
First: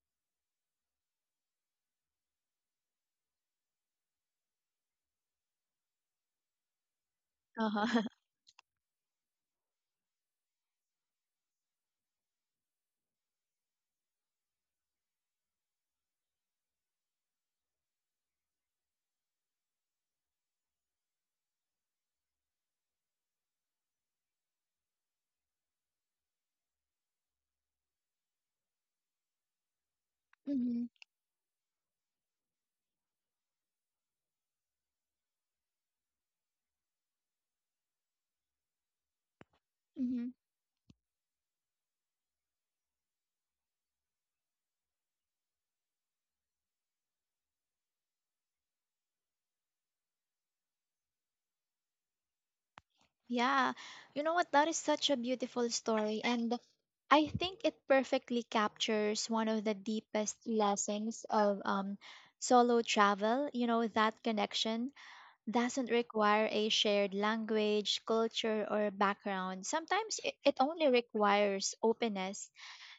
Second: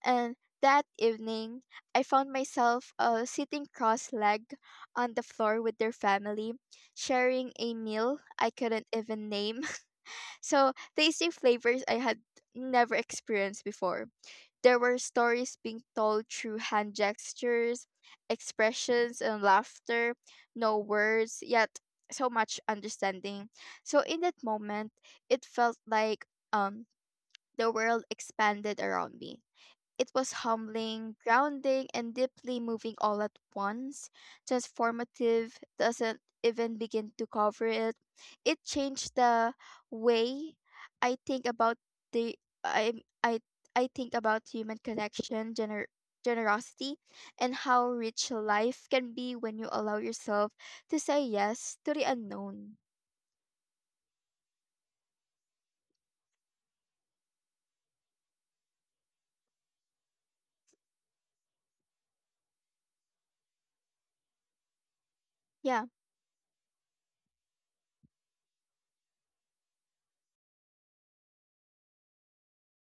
[SPEAKER 2] And that evening, I found myself sitting cross legged on the floor with their family, sharing a
[SPEAKER 1] Uh-huh.
[SPEAKER 2] meal I couldn't even name. *laughs* So, tasting flavors I had never experienced before. There were stories being told through hand gestures, expressions, and laughter, no words, yet so much understanding. So in that moment, it felt like um the world expanded around me. It was
[SPEAKER 1] *laughs* Mhm.
[SPEAKER 2] humbling, grounding, and deeply moving all at once. Transformative doesn't even begin to cover it. It changed the
[SPEAKER 1] Mhm.
[SPEAKER 2] way I think about the I I I think about human connection, generosity, and how rich life can be when you allow yourself to say yes to the unknown.
[SPEAKER 1] Yeah, you know what? That is such a beautiful story, and I think it perfectly captures one of the deepest lessons of solo travel. You know, that connection
[SPEAKER 2] Yeah,
[SPEAKER 1] doesn't require a shared language, culture, or background. Sometimes it only requires openness.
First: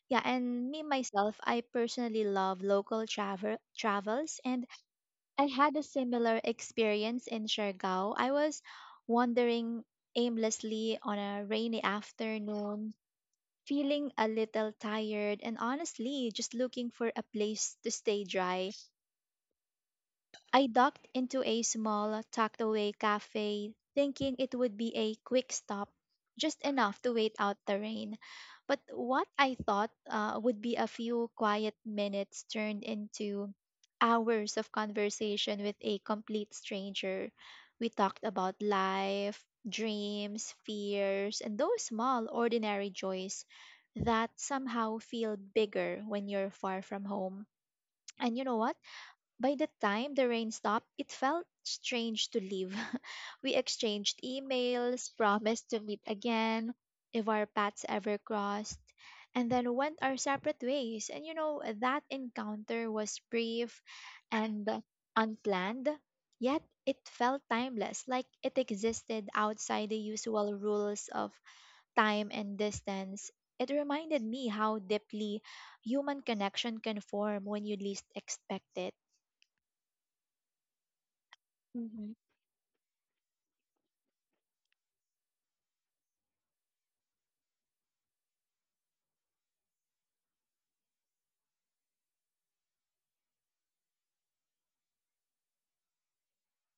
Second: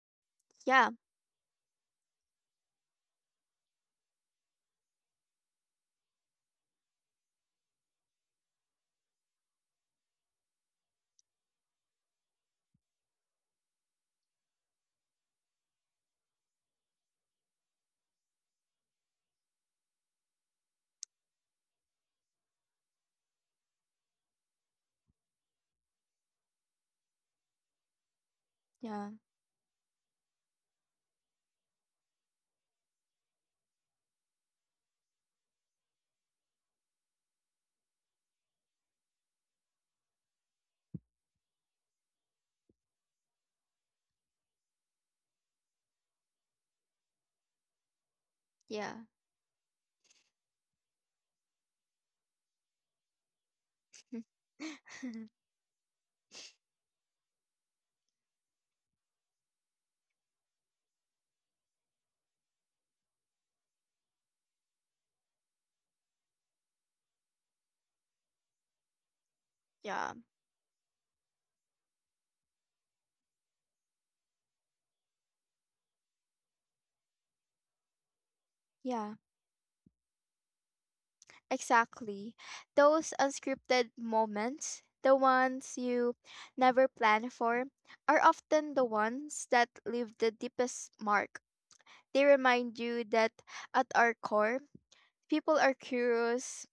[SPEAKER 1] Yeah, and me
[SPEAKER 2] yeah,
[SPEAKER 1] myself, I personally love local travel travels, and I had a similar experience in Siargao. I was wandering aimlessly on a rainy afternoon, feeling a little tired, and honestly, just looking for a place to stay dry. I ducked into a small, tucked away cafe, thinking it would be a quick stop, just enough to wait out the rain. But
[SPEAKER 2] yeah,
[SPEAKER 1] what I thought would be a few quiet minutes turned into hours of conversation with a complete stranger. We talked about life, dreams, fears, and those small, ordinary joys that somehow feel bigger when you're far from home. And you know what?
[SPEAKER 2] yeah,
[SPEAKER 1] By the time the rain stopped, it felt strange to leave. *laughs* We exchanged emails,
[SPEAKER 2] *laughs*
[SPEAKER 1] promised to meet again if our paths ever crossed, and then went our separate ways. And you know, that encounter was brief and unplanned, yet it felt timeless, like it existed outside the
[SPEAKER 2] yeah,
[SPEAKER 1] usual rules of time and distance. It reminded me how deeply human connection can form when you least expect it.
[SPEAKER 2] yeah.
[SPEAKER 1] Mm-hmm.
[SPEAKER 2] Exactly. Those unscripted moments, the ones you never plan for, are often the ones that leave the deepest mark. They remind you that at our core, people are curious,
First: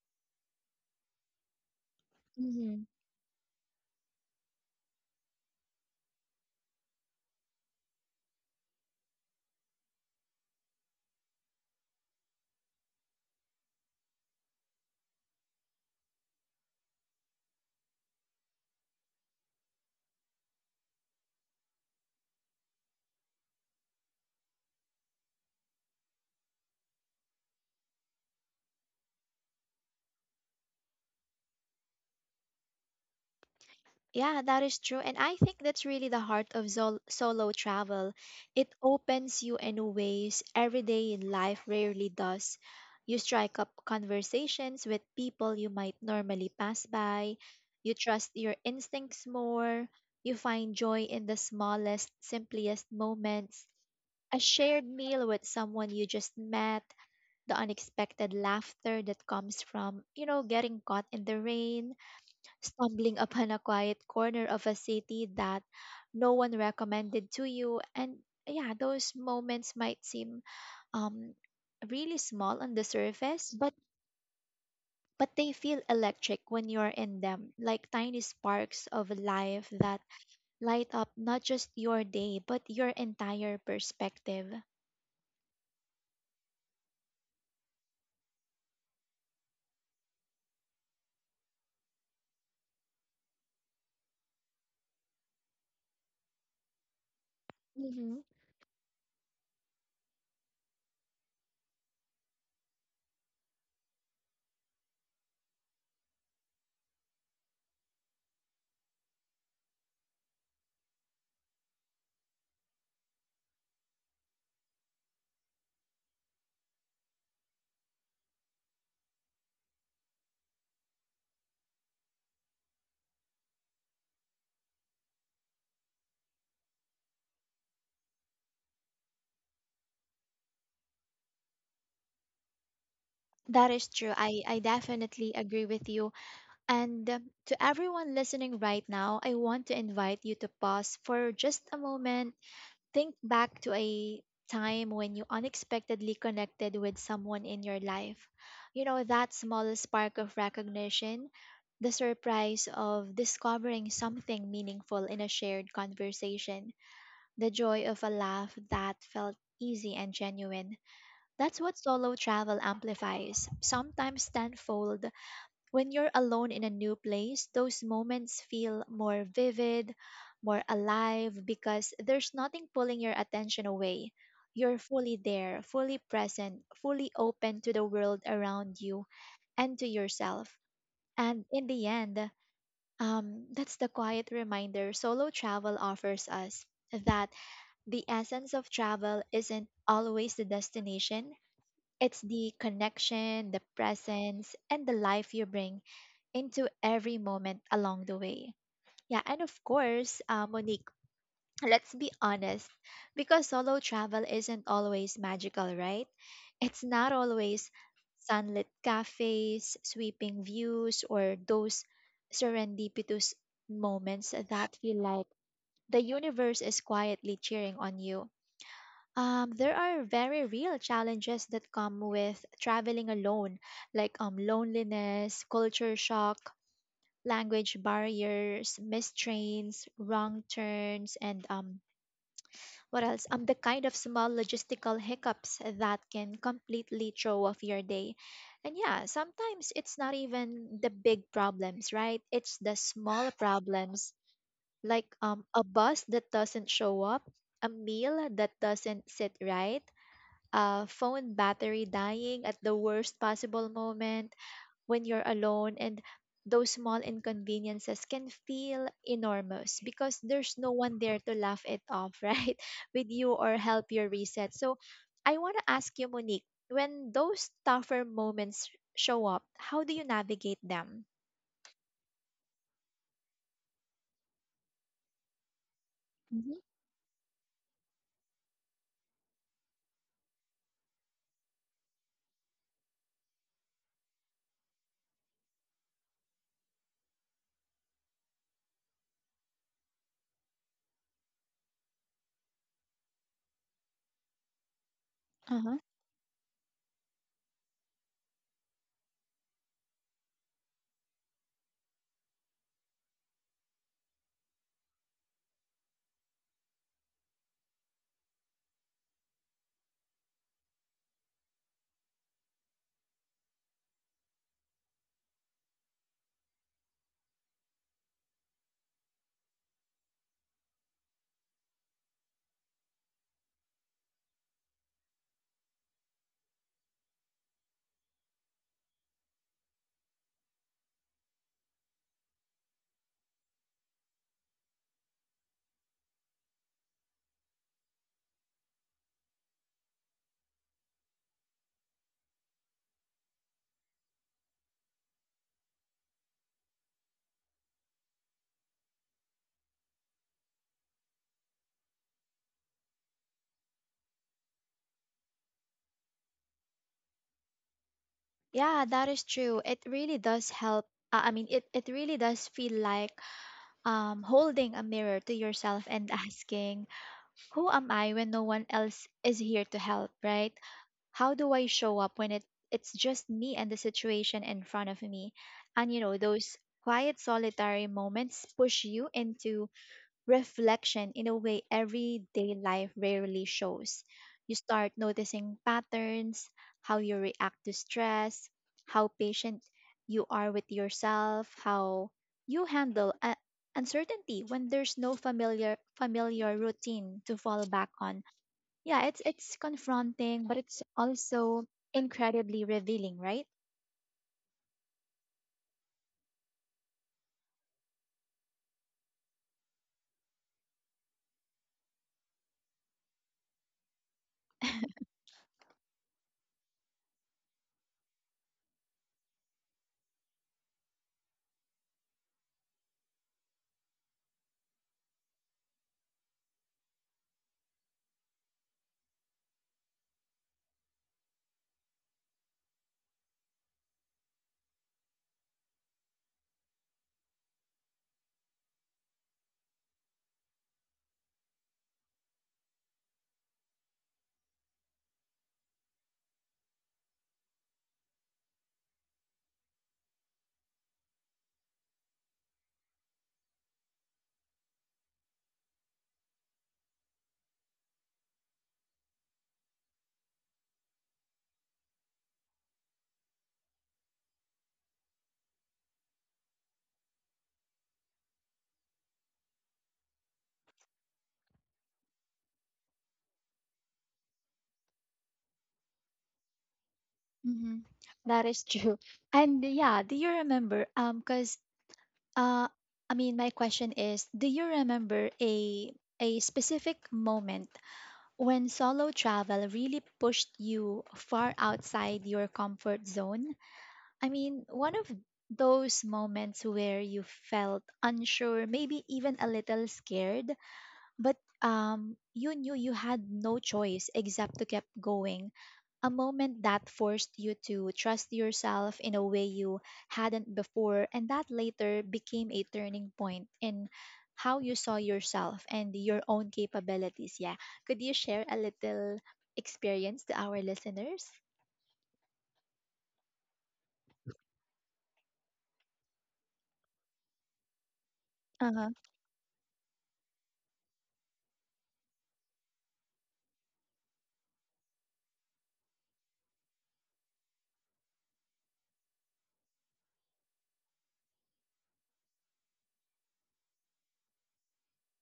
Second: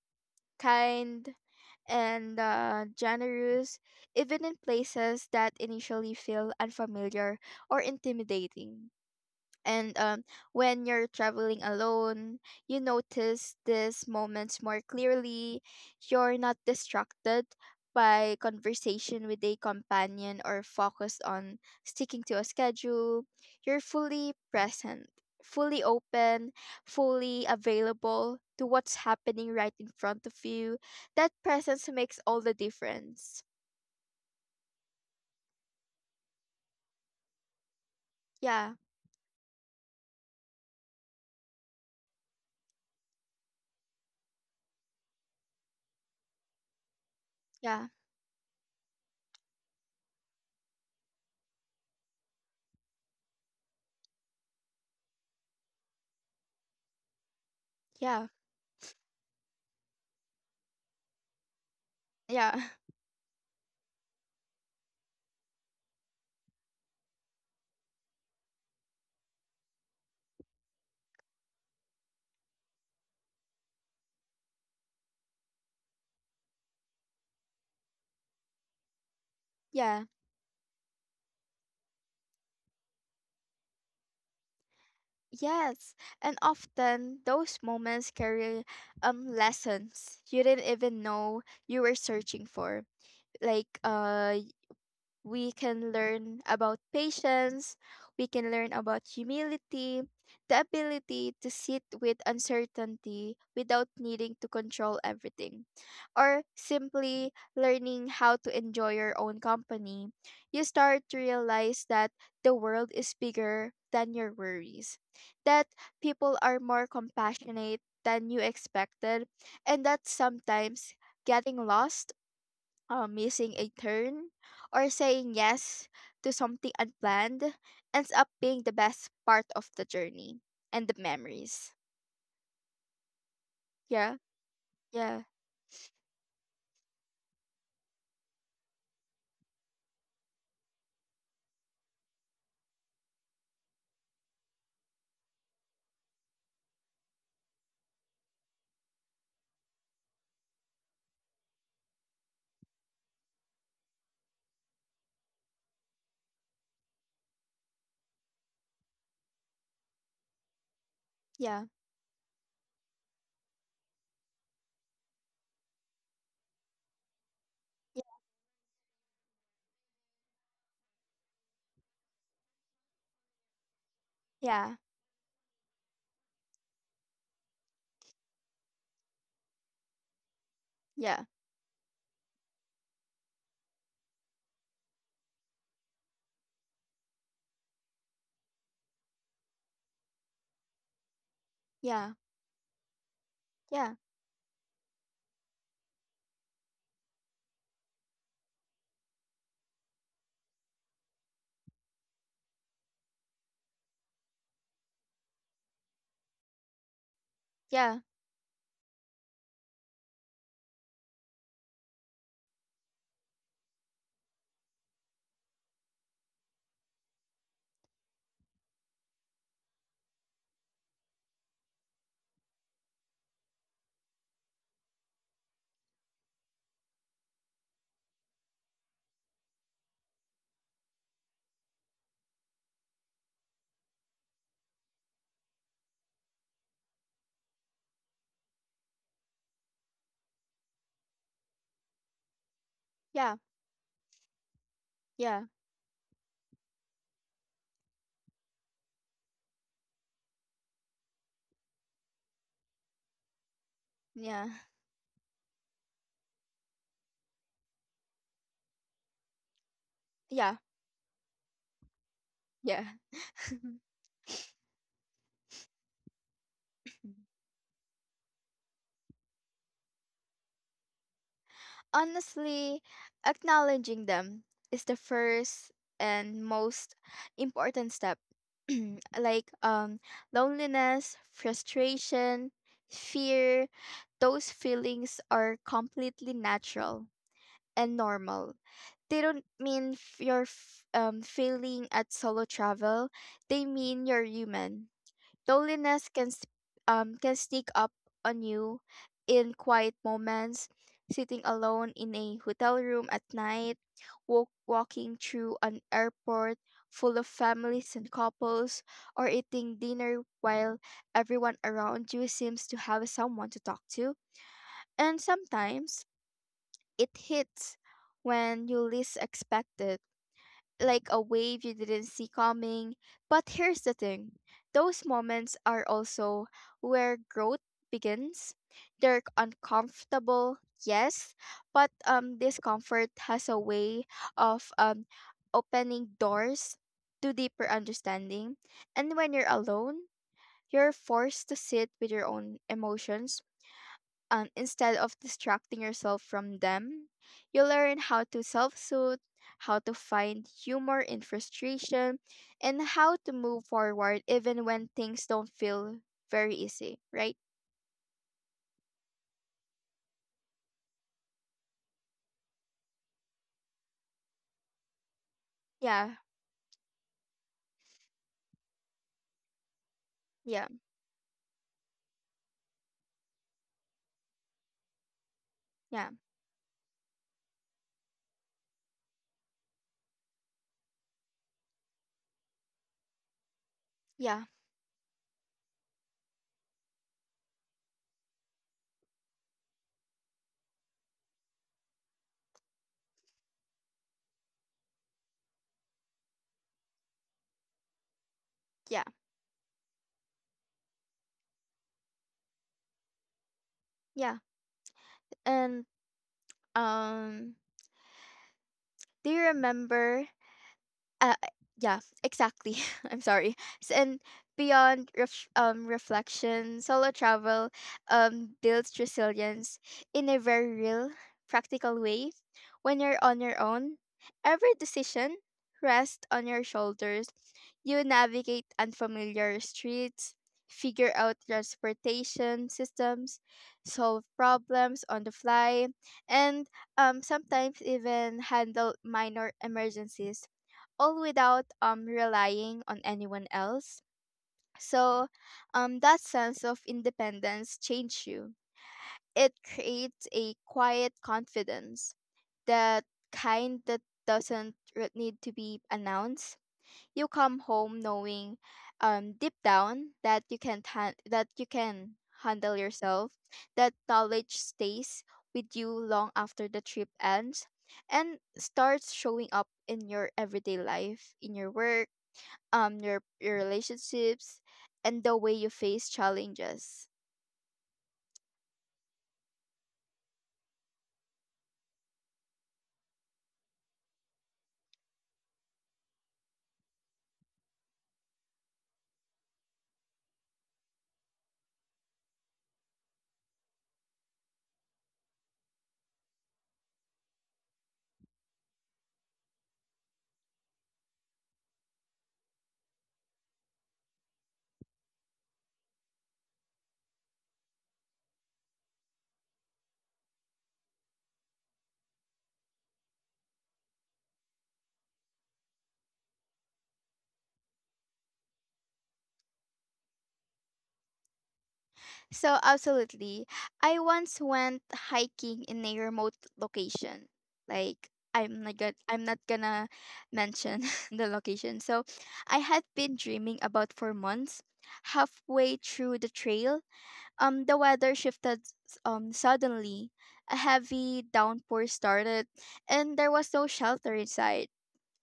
[SPEAKER 2] kind, and
[SPEAKER 1] Hmm.
[SPEAKER 2] generous, even in places that initially feel unfamiliar or intimidating. And when you're traveling alone, you notice these moments more clearly. You're not distracted by conversation with a companion or focused on sticking to a schedule. You're fully present, fully open, fully available to what's happening right in front of you. That presence makes all the difference.
[SPEAKER 1] Yeah, that is true. And I think that's really the heart of zol solo travel.
[SPEAKER 2] Yeah,
[SPEAKER 1] It opens you in ways everyday in life rarely does. You strike up conversations with people you might normally pass by.
[SPEAKER 2] yeah,
[SPEAKER 1] You trust your instincts more. You find joy in the smallest, simplest moments. A shared meal with someone you just met, the
[SPEAKER 2] yeah,
[SPEAKER 1] unexpected laughter that comes from, you know, getting caught in the rain,
[SPEAKER 2] yeah, *laughs*
[SPEAKER 1] stumbling upon a quiet corner of a city that no one recommended to you, and yeah, those moments might seem um really small on the surface, but they feel electric when you're in them, like tiny sparks of life that
[SPEAKER 2] yeah.
[SPEAKER 1] light up not just your day but your entire perspective.
[SPEAKER 2] Yes, and often those moments carry lessons you didn't even know you were searching for. Like we can learn about patience,
[SPEAKER 1] Mm-hmm.
[SPEAKER 2] we can learn about humility, the ability to sit with uncertainty without needing to control everything, or simply learning how to enjoy your own company. You start to realize that the world is bigger than your worries, that people are more compassionate than you expected, and that sometimes getting lost, missing a turn or saying yes to something unplanned ends up being the best part of the journey and the memories.
[SPEAKER 1] That is true.
[SPEAKER 2] Yeah,
[SPEAKER 1] I
[SPEAKER 2] yeah,
[SPEAKER 1] definitely agree with you. And to everyone listening right now, I want to invite you to pause for just a moment. Think back to a time when you unexpectedly connected with someone in your life. You know, that small spark of recognition, the surprise of discovering something meaningful in a shared conversation, the joy of a laugh that felt easy and genuine. That's
[SPEAKER 2] yeah,
[SPEAKER 1] what solo travel amplifies, sometimes tenfold. When you're alone in a new place, those moments feel more vivid, more alive, because there's nothing pulling your attention away.
[SPEAKER 2] yeah,
[SPEAKER 1] You're fully there, fully present, fully open to the world around you and to yourself.
[SPEAKER 2] yeah,
[SPEAKER 1] And in the end, that's the quiet reminder solo travel offers us, that the essence of travel isn't always the destination,
[SPEAKER 2] yeah,
[SPEAKER 1] it's the connection, the
[SPEAKER 2] yeah,
[SPEAKER 1] presence, and the life you bring into every moment along the way. Yeah, and of course, Monique, let's be honest, because solo travel isn't always magical, right? It's not always
[SPEAKER 2] yeah,
[SPEAKER 1] sunlit cafes, sweeping views, or those serendipitous moments that feel like the universe is quietly cheering on you. There are very real challenges that come with traveling alone, like loneliness, culture shock, language barriers, mistrains, wrong turns, and what else? The kind of small logistical hiccups that can completely throw off your day. And yeah, sometimes it's not even the big problems, right? It's the small
[SPEAKER 2] yeah,
[SPEAKER 1] problems, like
[SPEAKER 2] yeah,
[SPEAKER 1] a bus that doesn't show up, a meal that doesn't sit right, a phone battery dying at the worst possible moment
[SPEAKER 2] yeah,
[SPEAKER 1] when you're alone, and those small inconveniences can feel enormous because
[SPEAKER 2] yeah,
[SPEAKER 1] there's no one there to laugh it off, *laughs* right?
[SPEAKER 2] yeah.
[SPEAKER 1] With you
[SPEAKER 2] *laughs*
[SPEAKER 1] or help you reset. So I want to ask you, Monique, when those tougher moments show up, how do you navigate them?
[SPEAKER 2] Honestly, acknowledging them is the first and
[SPEAKER 1] Mhm.
[SPEAKER 2] most important step. *clears throat* Like loneliness, frustration, fear, those feelings are completely natural and normal. They don't mean failing at solo travel. They mean you're human.
[SPEAKER 1] Uh-huh.
[SPEAKER 2] Loneliness can can sneak up on you in quiet moments, sitting alone in a hotel room at night, walking through an airport full of families and couples, or eating dinner while everyone around you seems to have someone to talk to. And sometimes it hits when you least expect it, like a wave you didn't see coming. But here's the thing, those moments are also where growth begins. They're uncomfortable, yes, but discomfort has a way of opening doors to deeper understanding. And when you're alone, you're forced to sit with your own emotions. Instead of distracting yourself from them, you learn how to self soothe, how to find humor in frustration, and how to move forward even when things don't feel very easy, right?
[SPEAKER 1] Yeah, that is true. It really does help. I mean, it really does feel like holding a mirror to yourself
[SPEAKER 2] Yeah,
[SPEAKER 1] and *laughs* asking, who am I when no one else is here to help, right?
[SPEAKER 2] yeah,
[SPEAKER 1] How do I show up when it's just me and the situation in front of me? And you
[SPEAKER 2] yeah,
[SPEAKER 1] know, those quiet solitary moments push you into reflection in a way everyday life rarely shows.
[SPEAKER 2] yeah,
[SPEAKER 1] You start noticing patterns, how you react to stress, how patient you are with yourself, how you handle uncertainty when there's no familiar routine to fall back on.
[SPEAKER 2] yeah,
[SPEAKER 1] Yeah, it's confronting, but it's also incredibly revealing, right?
[SPEAKER 2] yeah. And um, do you remember, uh, yeah, exactly. *laughs* I'm sorry. And beyond
[SPEAKER 1] *laughs*
[SPEAKER 2] reflection, solo travel builds resilience in a very real, practical way. When you're on your own, every decision rests on your shoulders. You navigate unfamiliar streets, figure out transportation systems, solve problems on the fly, and sometimes even handle minor emergencies, all without relying on anyone else. So, that sense of independence changed you. It creates a quiet confidence, that kind that doesn't re- need to be announced. You come home knowing deep down that that you can handle yourself. That knowledge stays with you long after the trip ends and starts showing up in your everyday life, in your work, your relationships and the way you face challenges.
[SPEAKER 1] Mhm. That is true. And yeah, do you remember? Because Uh, I mean, my question is, do you remember a specific moment when solo travel really pushed you far outside your comfort zone? I mean, one of those moments where you felt unsure, maybe even a little scared, but you knew you had no choice except to keep going. A moment that forced you to trust yourself in a way you hadn't before, and that later became a turning point in how you saw yourself and your own capabilities. Yeah. Could you share a little experience to our listeners?
[SPEAKER 2] So absolutely. I once went hiking in a remote location.
[SPEAKER 1] Uh-huh.
[SPEAKER 2] I'm not gonna mention *laughs* the location. So I had been dreaming about for months. Halfway through the trail, the weather shifted suddenly. A heavy downpour started and there was no shelter inside.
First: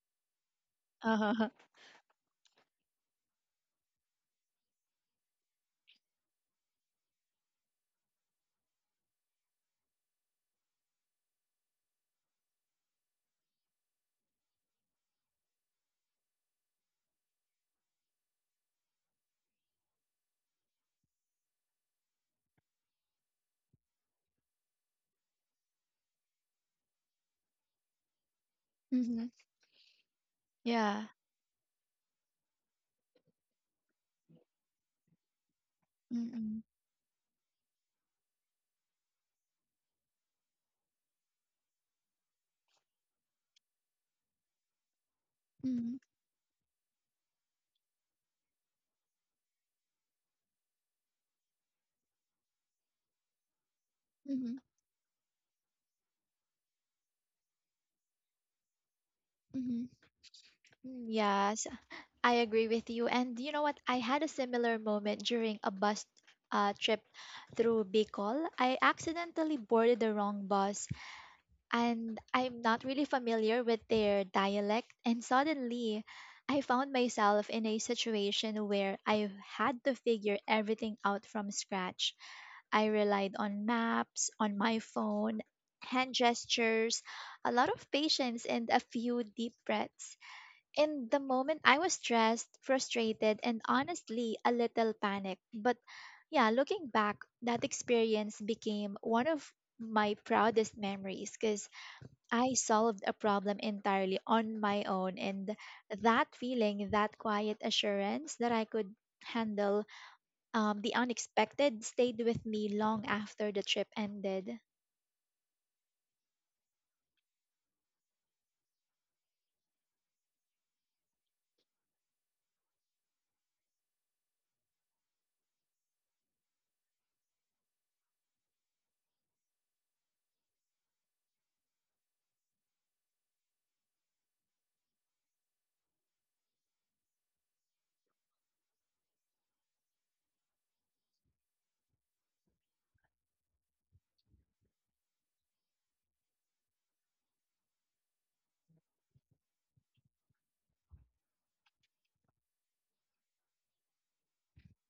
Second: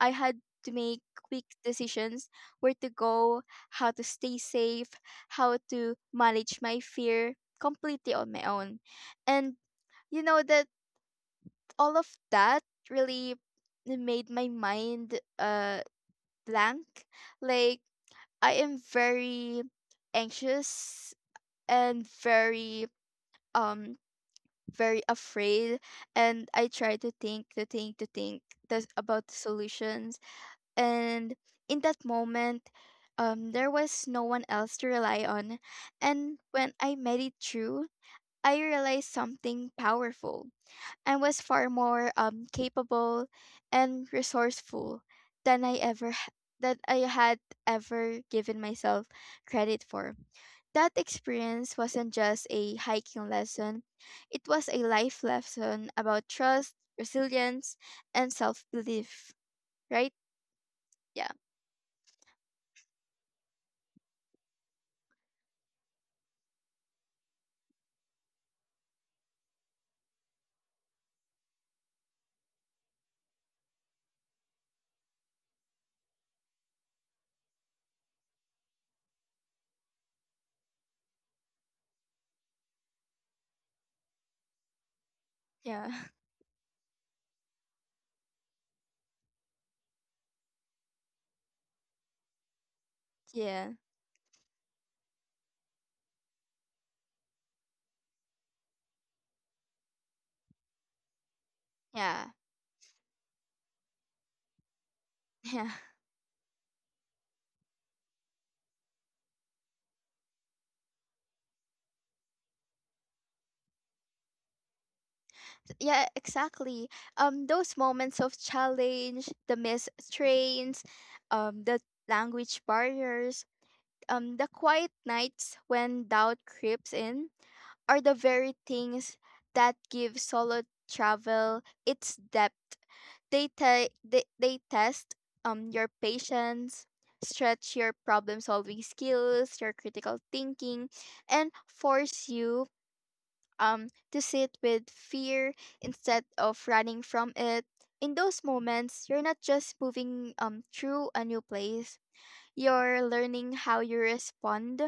[SPEAKER 2] I had to make quick
[SPEAKER 1] Uh-huh.
[SPEAKER 2] decisions, where to go, how to stay safe, how to manage my fear completely on my own. And you know, that all of that really made my mind blank. Like I am very anxious and very um very afraid and I try to think the,
[SPEAKER 1] Mm-hmm.
[SPEAKER 2] about the solutions,
[SPEAKER 1] Yeah.
[SPEAKER 2] and in that moment, there was no one else to rely on. And
[SPEAKER 1] Mm-hmm.
[SPEAKER 2] when I made it through, I realized something powerful. I was far more capable and resourceful than I
[SPEAKER 1] Mm-hmm.
[SPEAKER 2] ever h- that I had ever given myself credit for. That experience wasn't just a hiking lesson, it
[SPEAKER 1] Mm-hmm.
[SPEAKER 2] was a life lesson about trust, resilience, and self-belief,
[SPEAKER 1] Mm-hmm.
[SPEAKER 2] right? Yeah,
[SPEAKER 1] Yeah. I agree with you. And you know what? I had a similar moment during a bus trip through Bicol. I accidentally boarded the wrong bus and I'm not really familiar with their dialect. And suddenly, I found myself in a situation where I had to figure everything out from scratch. I relied on maps, on my phone,
[SPEAKER 2] yeah.
[SPEAKER 1] hand gestures, a lot of patience, and a few deep breaths. In the moment, I was stressed, frustrated, and
[SPEAKER 2] Yeah.
[SPEAKER 1] honestly a little panicked. But yeah, looking back, that experience became one of my proudest memories because
[SPEAKER 2] Yeah.
[SPEAKER 1] I solved a problem entirely on my own. And
[SPEAKER 2] Yeah. *laughs*
[SPEAKER 1] that feeling, that quiet assurance that I could handle the unexpected, stayed with me long after the trip ended.
[SPEAKER 2] Yeah, exactly. Those moments of challenge, the missed trains, the language barriers, the quiet nights when doubt creeps in, are the very things that give solo travel its depth. They test your patience, stretch your problem solving skills, your critical thinking, and force you to sit with fear instead of running from it. In those moments, you're not just moving through a new place, you're learning how you respond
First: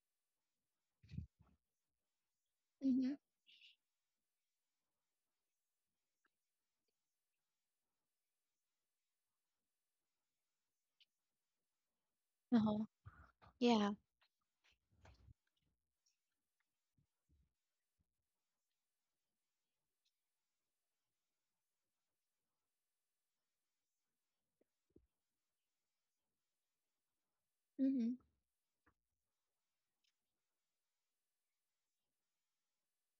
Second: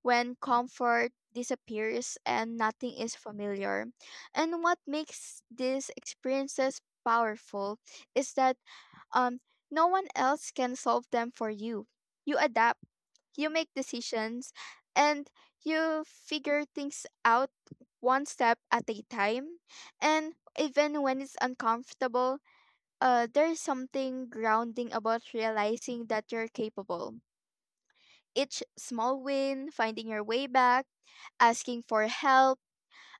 [SPEAKER 2] when comfort disappears and nothing
[SPEAKER 1] Mm-hmm.
[SPEAKER 2] is familiar. And what makes these experiences powerful is that um, no one else can solve them for you. You adapt,
[SPEAKER 1] Uh-huh.
[SPEAKER 2] you make
[SPEAKER 1] Yeah.
[SPEAKER 2] decisions, and you figure things out one step at a time. And even when it's uncomfortable, there's something grounding about realizing that you're capable.
[SPEAKER 1] Mm-hmm.
[SPEAKER 2] Each small win, finding your way back, asking for help,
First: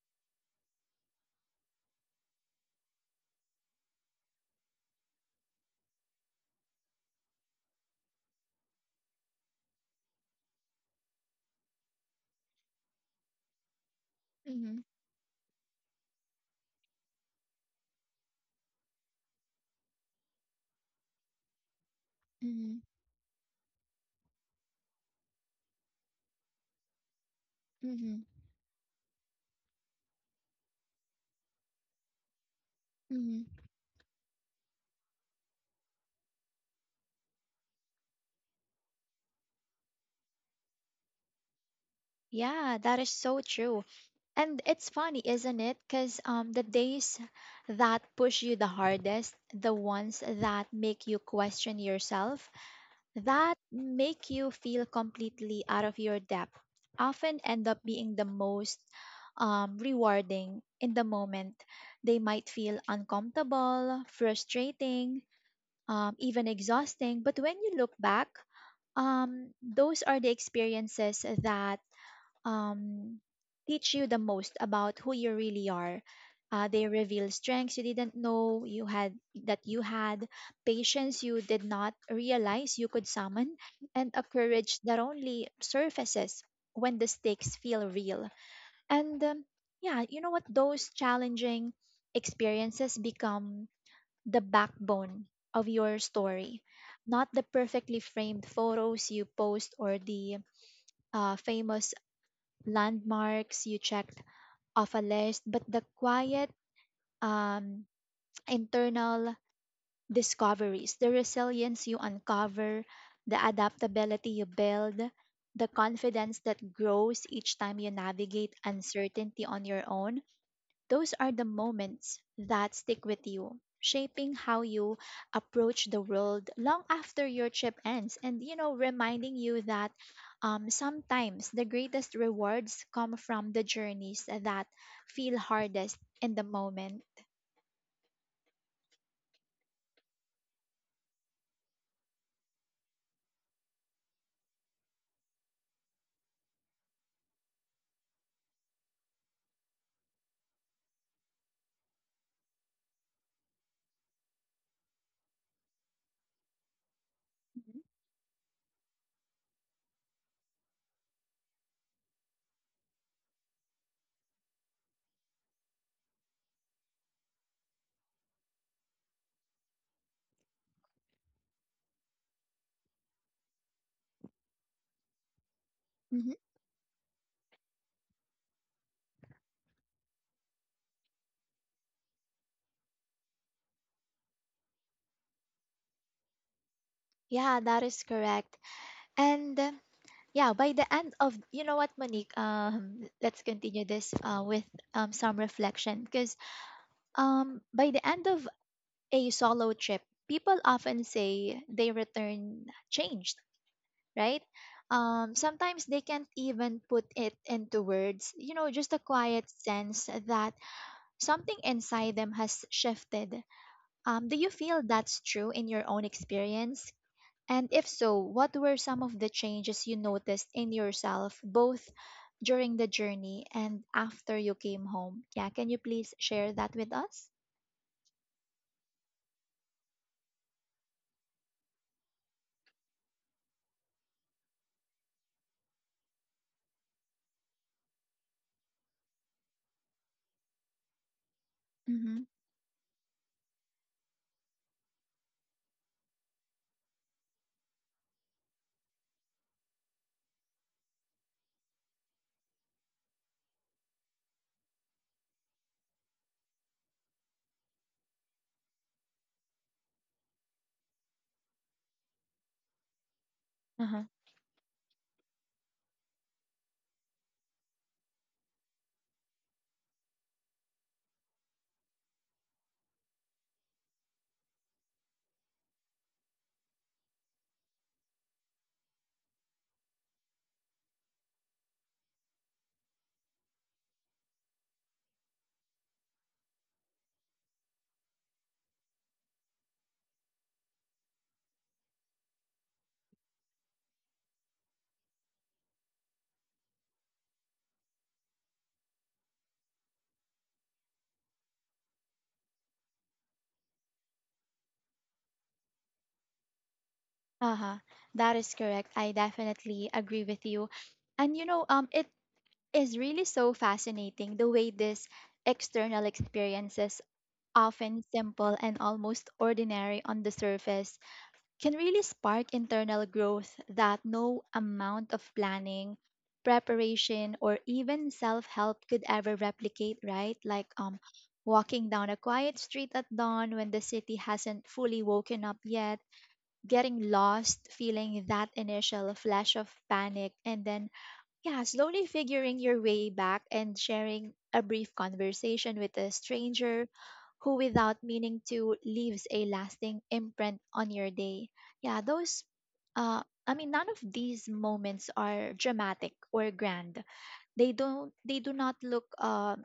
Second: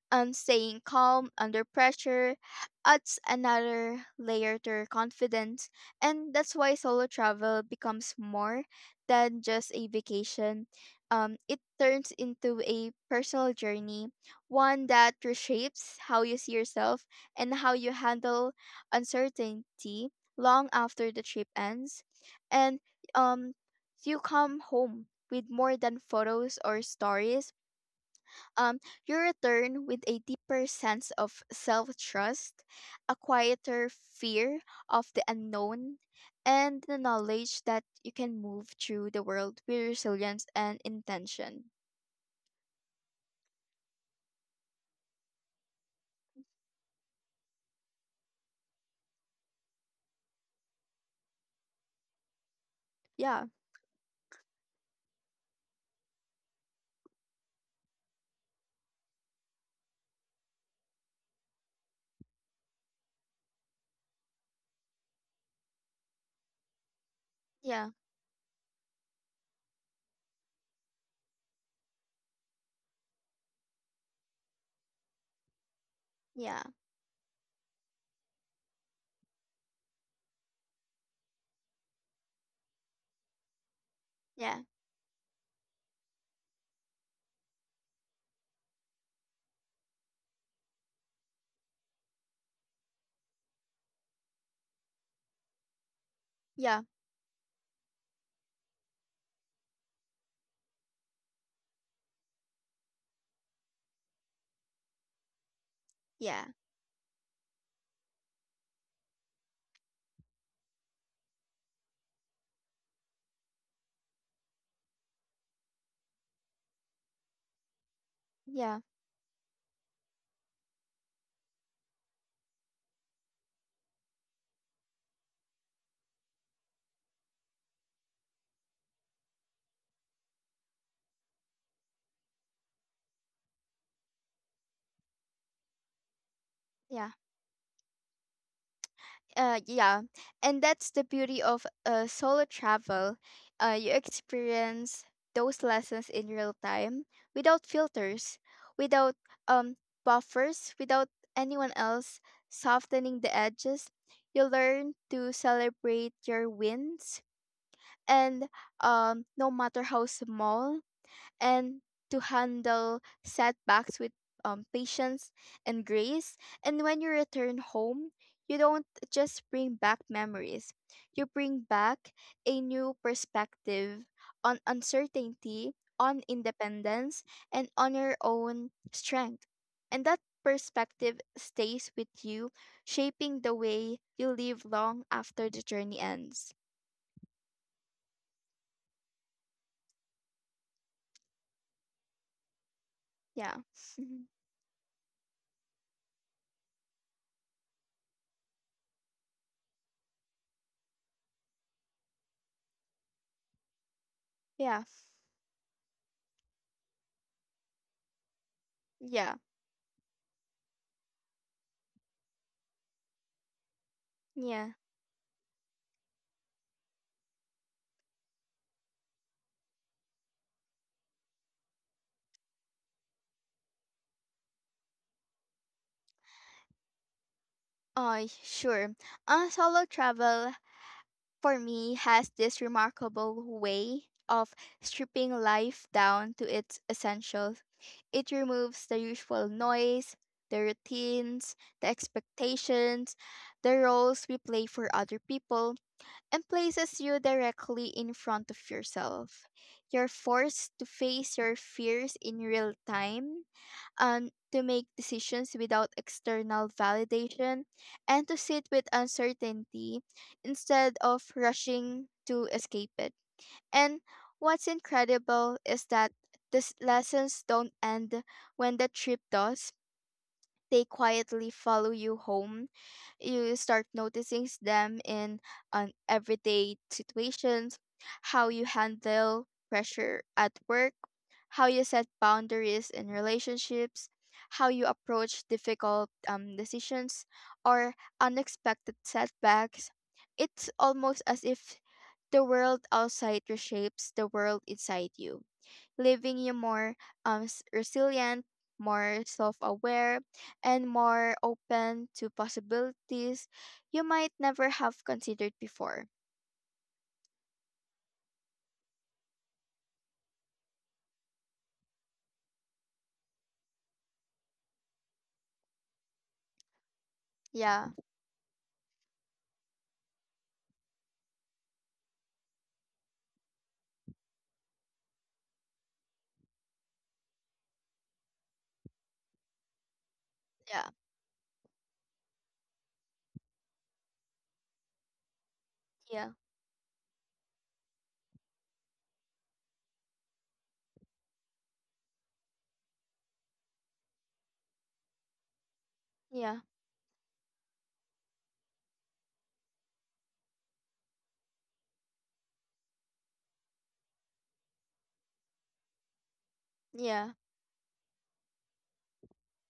[SPEAKER 2] staying calm under pressure, adds another layer to your confidence. And that's why solo travel becomes more than just a vacation. It turns into a personal journey,
[SPEAKER 1] Mm-hmm.
[SPEAKER 2] one that reshapes how you see yourself and how you handle uncertainty long after the trip ends.
[SPEAKER 1] Mm-hmm.
[SPEAKER 2] And um, you come home with more than photos or stories. um, you return with a deeper sense of self trust, a
[SPEAKER 1] Mm-hmm.
[SPEAKER 2] quieter fear of the unknown, and the knowledge that you can move through the world with resilience and intention.
[SPEAKER 1] Yeah, that is so true. And it's funny, isn't it? Because the days that push you the hardest, the ones that make you question yourself,
[SPEAKER 2] Yeah,
[SPEAKER 1] that make you feel completely out of your depth, often end up being the most rewarding in the moment. They might feel uncomfortable, frustrating, even exhausting. But when you
[SPEAKER 2] yeah,
[SPEAKER 1] look back, those are the experiences that um, teach you the most about who you really are.
[SPEAKER 2] yeah,
[SPEAKER 1] They reveal strengths you didn't know you had, patience you did not realize you could summon, and a
[SPEAKER 2] yeah,
[SPEAKER 1] courage that only surfaces when the stakes feel real. And yeah, you know what? Those challenging experiences become the backbone of your story,
[SPEAKER 2] yeah,
[SPEAKER 1] not the perfectly framed photos you post or the famous landmarks you checked off a list, but the
[SPEAKER 2] yeah,
[SPEAKER 1] quiet um, internal discoveries, the resilience you uncover, the adaptability you build, the confidence that grows each time you navigate
[SPEAKER 2] yeah,
[SPEAKER 1] uncertainty on your own, those are the moments that stick with you, shaping how you approach the world long after your trip ends, and reminding you that sometimes the greatest rewards come from the journeys that feel hardest in the moment.
[SPEAKER 2] yeah. Yeah, and that's the beauty of solo travel. You experience those lessons in real time without filters, without um buffers, without anyone else softening the edges. You learn to celebrate your wins, and no matter how small, and to handle setbacks with patience and grace. And when you return home, you don't just bring back memories, you bring back a new perspective on uncertainty, on
[SPEAKER 1] Mhm.
[SPEAKER 2] independence, and on your own strength. And that perspective stays with you, shaping the way you live long after the journey ends.
[SPEAKER 1] Yeah, that is correct. And yeah, by the end of Monique, let's
[SPEAKER 2] Yeah.
[SPEAKER 1] continue
[SPEAKER 2] *laughs*
[SPEAKER 1] this
[SPEAKER 2] Mhm.
[SPEAKER 1] with some reflection because by the end of a solo trip, people often say they return changed, right?
[SPEAKER 2] Yeah.
[SPEAKER 1] Sometimes they can't even put it into words, you know, just a
[SPEAKER 2] Yeah.
[SPEAKER 1] quiet sense that something inside them has shifted. Do you
[SPEAKER 2] Yeah.
[SPEAKER 1] feel that's true in your own experience? And if so, what were some of the changes you noticed in yourself, both during the journey and after you came home? Yeah, can you please share that with us?
[SPEAKER 2] Oh, sure. Solo travel for me has this remarkable way of stripping life down to its essentials. It removes the usual noise, the routines, the
[SPEAKER 1] Mm-hmm.
[SPEAKER 2] expectations, the roles we play for other people, and places you directly in front of yourself. You're forced to face your fears in real time and to make decisions without external validation and to sit with uncertainty instead of rushing to escape it. And
[SPEAKER 1] Uh-huh.
[SPEAKER 2] what's incredible is that these lessons don't end when the trip does. They quietly follow you home. You start them in an everyday situations, how you handle pressure at work, how you set boundaries in relationships, how you approach difficult decisions or unexpected setbacks. It's almost as if the world outside reshapes the world inside you, leaving you more resilient, more self aware, and more open to possibilities you might never have considered before.
[SPEAKER 1] Uh-huh. That is correct. I definitely agree with you. And it is really so fascinating the way this external experiences
[SPEAKER 2] Yeah,
[SPEAKER 1] often simple and almost ordinary on the surface, can really spark internal growth that no amount of planning, preparation, or even self help could ever replicate, right? Like
[SPEAKER 2] yeah,
[SPEAKER 1] walking down a quiet street at dawn when the city hasn't fully woken up yet,
[SPEAKER 2] yeah,
[SPEAKER 1] getting lost, feeling that initial flash of panic, and then yeah, slowly figuring your way back and sharing a brief conversation with a
[SPEAKER 2] yeah,
[SPEAKER 1] stranger who, without meaning to, leaves a lasting imprint on your day. Yeah, those, I mean, none of these moments are dramatic or grand.
[SPEAKER 2] yeah,
[SPEAKER 1] They do not look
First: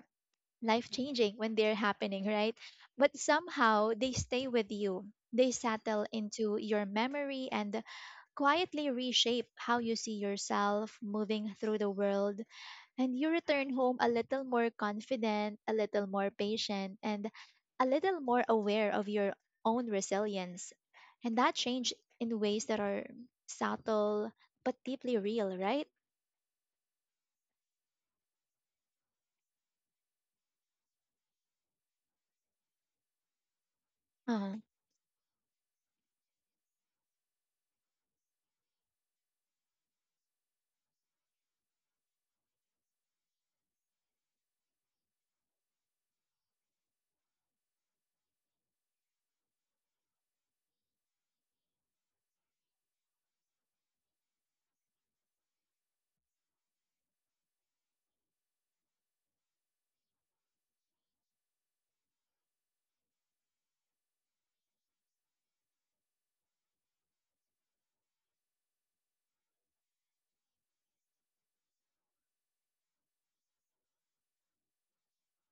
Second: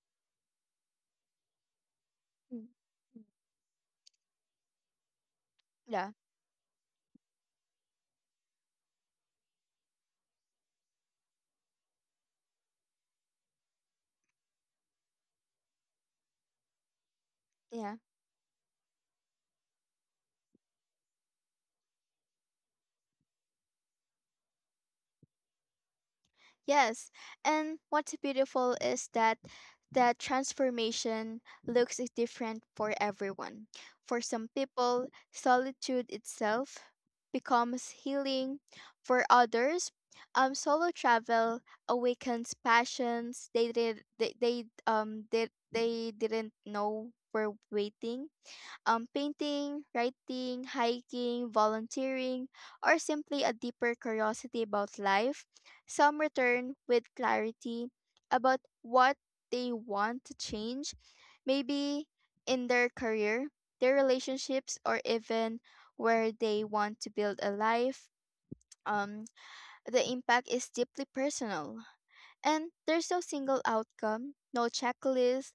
[SPEAKER 1] life changing when they're happening, right?
[SPEAKER 2] mm,
[SPEAKER 1] But
[SPEAKER 2] mm,
[SPEAKER 1] somehow they stay with you. They settle
[SPEAKER 2] yeah,
[SPEAKER 1] into your memory and quietly reshape how you see yourself moving through the world and you return home a little more confident, a little more patient, and a
[SPEAKER 2] yeah.
[SPEAKER 1] little more aware of your own resilience. And that change in ways that are subtle but deeply real, right?
[SPEAKER 2] Yes, and what's beautiful is that that transformation looks different for everyone. For some
[SPEAKER 1] Uh-huh.
[SPEAKER 2] people, solitude itself becomes healing. For others, solo travel awakens passions they didn't know were waiting: painting, writing, hiking, volunteering, or simply a deeper curiosity about life. Some return with clarity about what they want to change, maybe in their career, their relationships, or even where they want to build a life. Um, the impact is deeply personal. And there's no single outcome, no checklist.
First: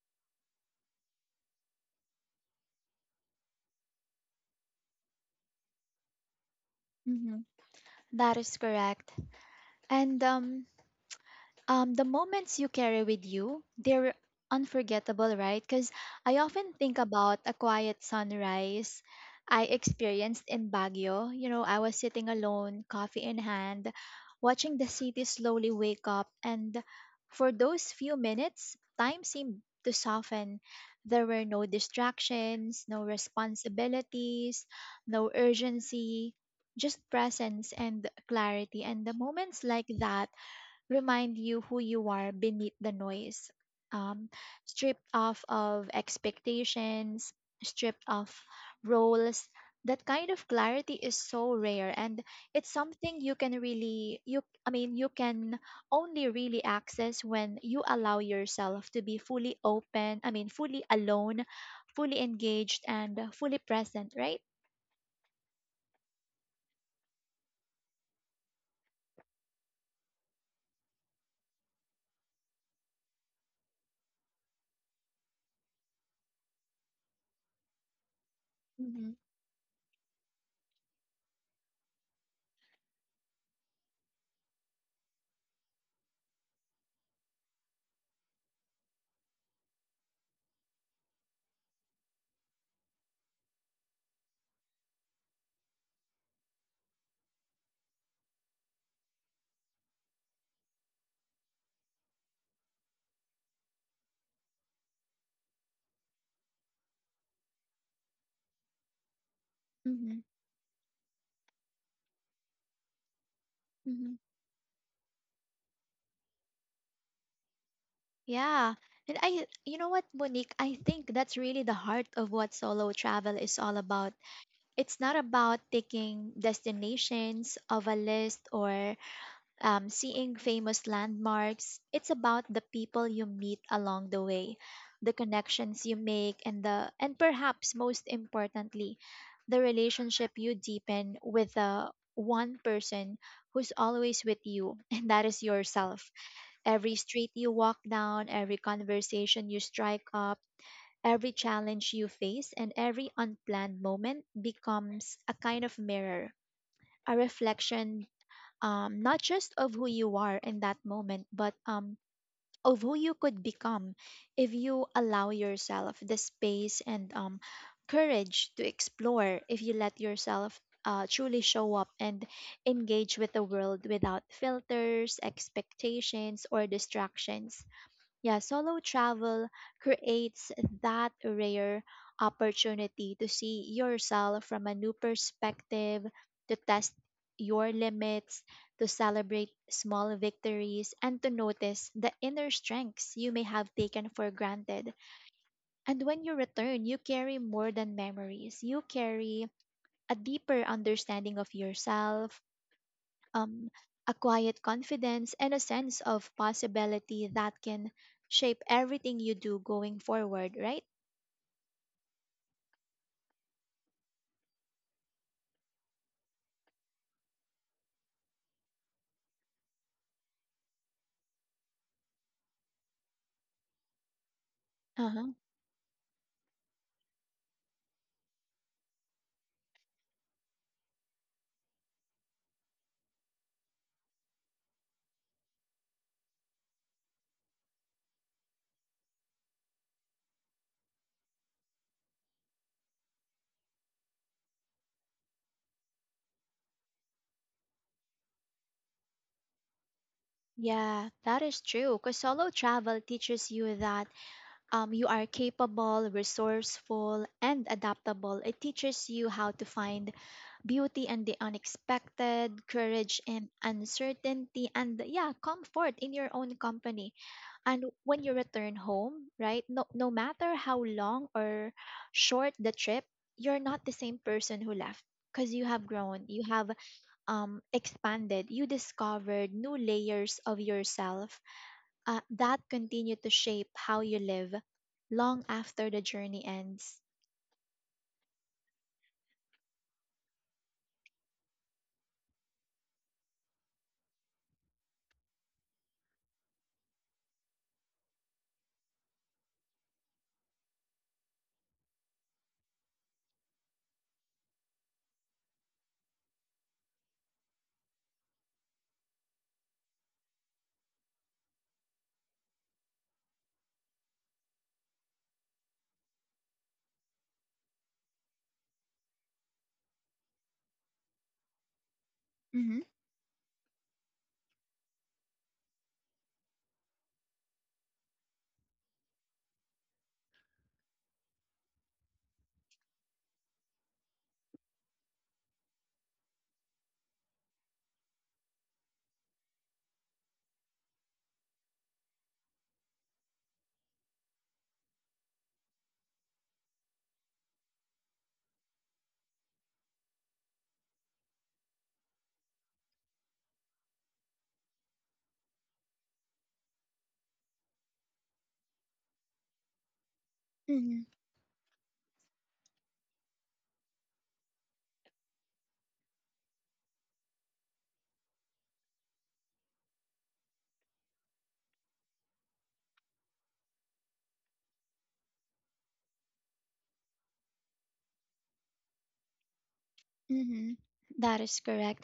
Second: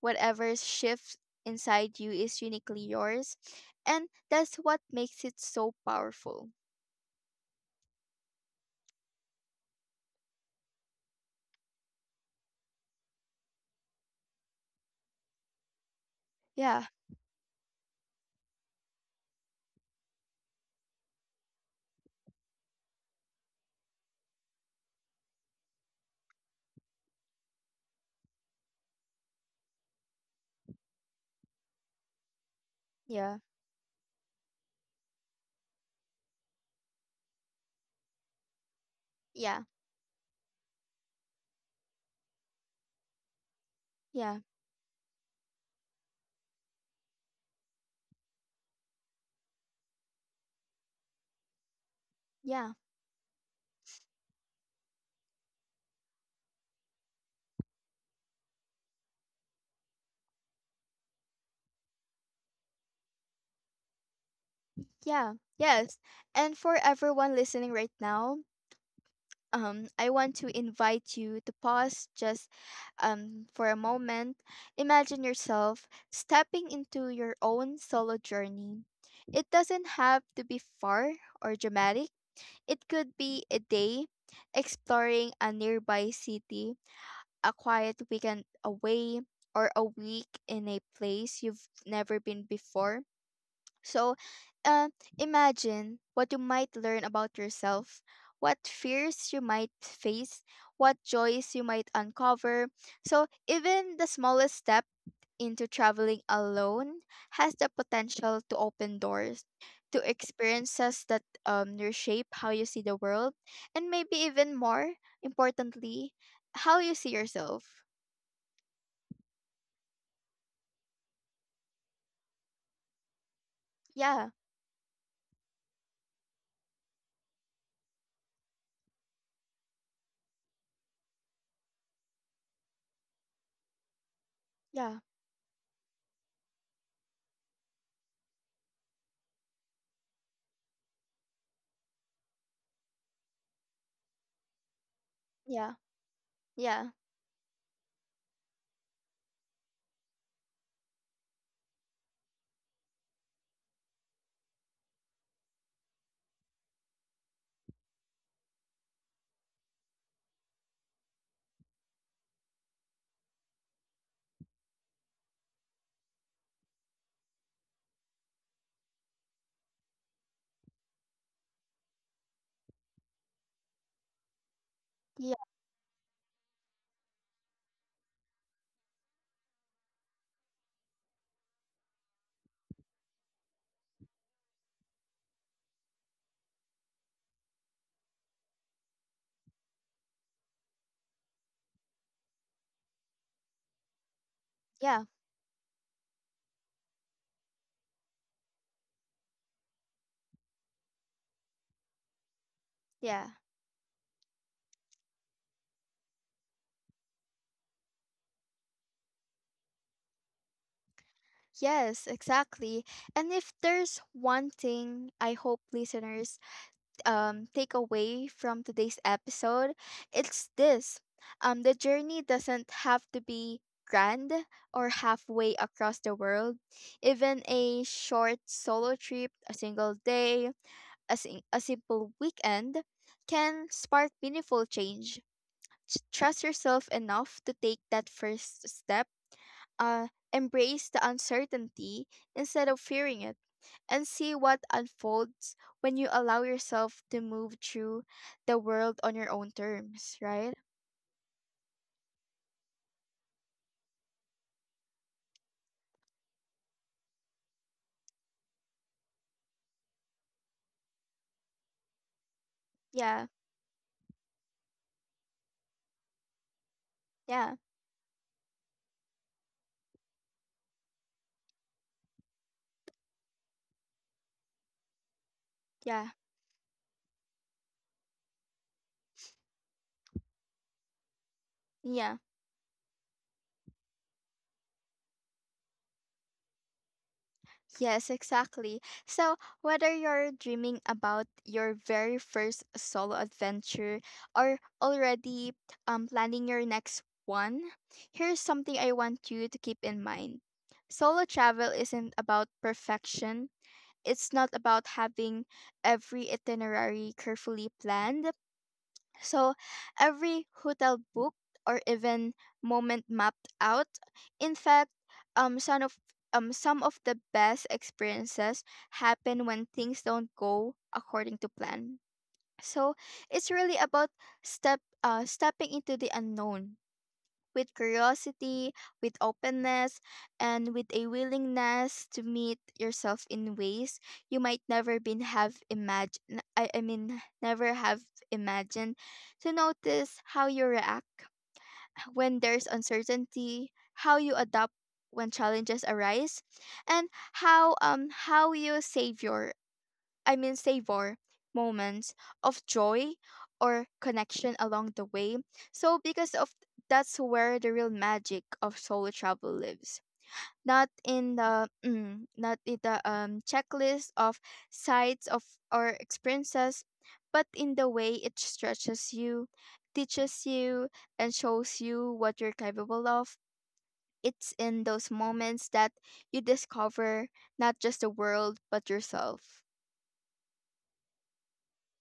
[SPEAKER 2] Whatever shifts inside you is uniquely yours, and that's what makes it so powerful.
[SPEAKER 1] Hmm. That is correct. And the moments you carry with you, they're unforgettable, right? Because I often
[SPEAKER 2] Yeah,
[SPEAKER 1] think about a quiet sunrise I experienced in Baguio. You know, I was sitting alone, coffee in hand, watching the city slowly wake up. And for those few minutes, time seemed to soften. There were no distractions, no
[SPEAKER 2] yeah,
[SPEAKER 1] responsibilities, no urgency, just presence and clarity. And the
[SPEAKER 2] yeah,
[SPEAKER 1] moments like that remind you who you are beneath the noise. Um,
[SPEAKER 2] yeah,
[SPEAKER 1] Stripped off of expectations, stripped off roles. That kind of clarity is so rare and
[SPEAKER 2] yeah,
[SPEAKER 1] it's something you can really you I mean you can only really access when you allow yourself to be I mean fully alone, fully engaged and fully present, right?
[SPEAKER 2] yeah, yes. And for everyone listening right now, I want to invite you to pause just for a moment. Imagine yourself stepping into your own solo journey.
[SPEAKER 1] Mhm.
[SPEAKER 2] It doesn't have to be far or dramatic. It could be a day exploring a nearby city, a quiet weekend away, or a week in a place you've never been before. So, uh, imagine what you might learn about yourself, what fears you might face, what joys you might uncover. So, even the smallest step into traveling alone has the potential to open doors to
[SPEAKER 1] Mhm.
[SPEAKER 2] experiences that reshape how you see the world, and maybe
[SPEAKER 1] Mhm.
[SPEAKER 2] even more importantly, how you see yourself.
[SPEAKER 1] Yeah. And I, you know what, Monique? I think that's really the heart of what solo travel is all about.
[SPEAKER 2] Yeah,
[SPEAKER 1] It's not about taking destinations of a list or seeing famous landmarks. It's about the people you meet along the way,
[SPEAKER 2] yeah,
[SPEAKER 1] the connections you make, and the and perhaps most importantly, the relationship you deepen with the one person who's always with you, *laughs* and that is
[SPEAKER 2] yeah,
[SPEAKER 1] yourself.
[SPEAKER 2] yeah,
[SPEAKER 1] Every street you walk down, every conversation you strike up, every challenge you face, and every unplanned moment becomes a kind of mirror, a reflection not just of who you are in that moment, but of who you could become if you allow yourself the space and courage to explore, if you let yourself truly show up and engage with the world without filters,
[SPEAKER 2] yeah,
[SPEAKER 1] expectations, or distractions. Yeah, solo travel creates that rare opportunity to see yourself from a new perspective, to test your limits, to celebrate small victories, and to notice the inner strengths you may have taken for granted.
[SPEAKER 2] yeah,
[SPEAKER 1] And when you return, you carry more than memories, you carry a deeper understanding of yourself,
[SPEAKER 2] yeah,
[SPEAKER 1] um, a quiet confidence, and a sense of possibility that can shape everything you do going forward, right?
[SPEAKER 2] yes, exactly. And if there's one thing I hope listeners take away from today's episode, it's this. The journey doesn't have to be grand or
[SPEAKER 1] Uh-huh.
[SPEAKER 2] halfway across the world. Even a short solo trip, a single day, a simple weekend can spark meaningful change. Trust yourself enough to take that first step, embrace the uncertainty instead of fearing it, and see what unfolds when you allow yourself to move through the world on your own terms, right?
[SPEAKER 1] Yeah, that is true. Because solo travel teaches you that you are capable, resourceful, and adaptable. It teaches you how to find beauty and the unexpected, courage
[SPEAKER 2] Yeah,
[SPEAKER 1] and uncertainty, and yeah, comfort in your own company.
[SPEAKER 2] yeah,
[SPEAKER 1] And when you return home, right, no matter how long or short the trip, you're not the same person who left because you have
[SPEAKER 2] yeah,
[SPEAKER 1] grown, you have expanded, you discovered new layers of yourself
[SPEAKER 2] yeah.
[SPEAKER 1] that continue to shape how you live long after the journey ends.
[SPEAKER 2] Yes, exactly. So, whether you're dreaming about your very first solo adventure or already planning your next one, here's something I want you to keep in mind. Solo travel isn't about perfection, it's not about having every itinerary carefully planned. So every hotel booked or even moment mapped out. In fact, um some of some of the best experiences happen when things don't go according to plan.
[SPEAKER 1] Hmm.
[SPEAKER 2] So it's really about stepping into the unknown with curiosity, with openness, and with a willingness to meet yourself in ways you might never been have imagined I mean never have imagined, to notice how you react when there's uncertainty, how you adapt when challenges arise, and how you savor moments of joy or connection along the way. So, because of that's where the real magic of solo travel lives. Not
[SPEAKER 1] Mm-hmm.
[SPEAKER 2] in the mm, not in the checklist of sites of or experiences, but in the way it stretches you, teaches you, and shows you what you're capable of. It's in those moments that you discover not just the world but yourself.
[SPEAKER 1] Mm-hmm. That is correct.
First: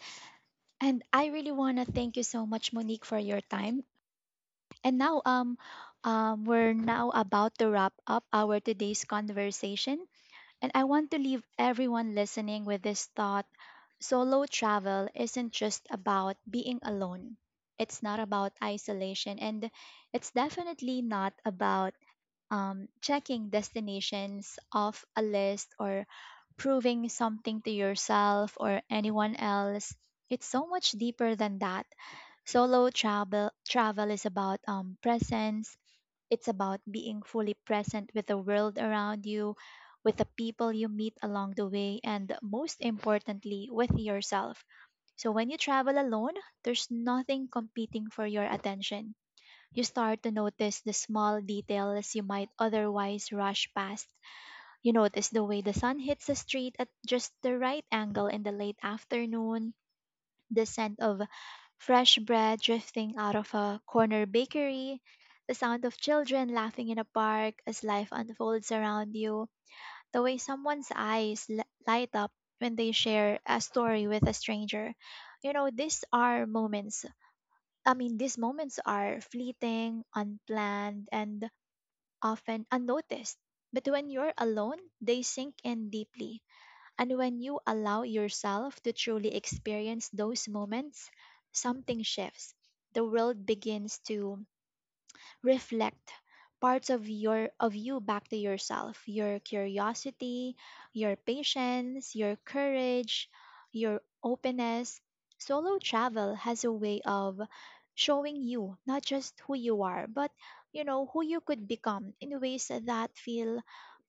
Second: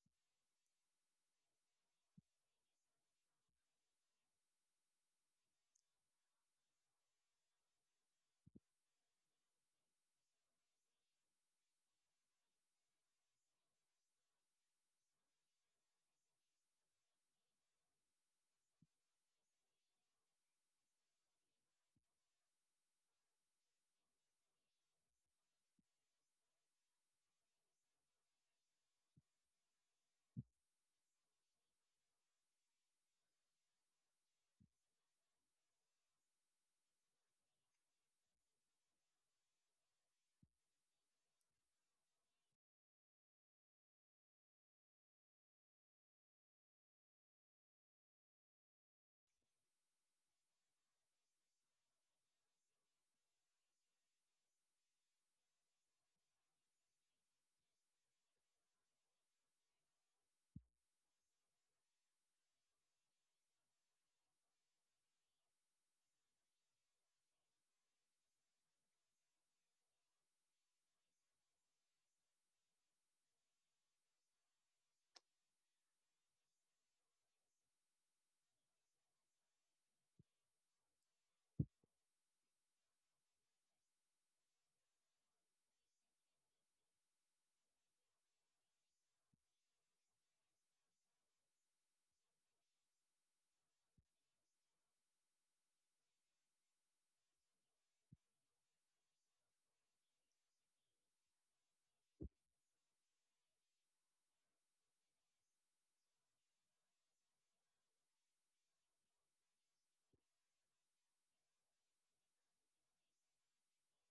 [SPEAKER 1] And I really want to thank you so much, Monique, for your time. And now we're now about to wrap up our today's conversation and I want to leave everyone listening with this thought. Solo travel isn't just about being alone. It's not about isolation and it's definitely not about checking destinations off a list or proving something to yourself or anyone else. It's so much deeper than that. Solo travel is about presence. It's about being fully present with the world around you, with the people you meet along the way, and most importantly, with yourself. So when you travel alone, there's nothing competing for your attention you start to notice the small details you might otherwise rush past. You notice the way the sun hits the street at just the right angle in the late afternoon, the scent of fresh bread drifting out of a corner bakery, the sound of children laughing in a park as life unfolds around you, the way light up when they share a story with a stranger. You know, these are moments I mean, these moments are fleeting, unplanned, and often unnoticed. But when you're alone, they sink in deeply. And when you allow yourself to truly experience those moments, something shifts. The world begins to reflect parts of you back to yourself, your curiosity, your patience, your courage, your openness. Solo travel has a way of showing you not just who you are but you know who you could become in ways that feel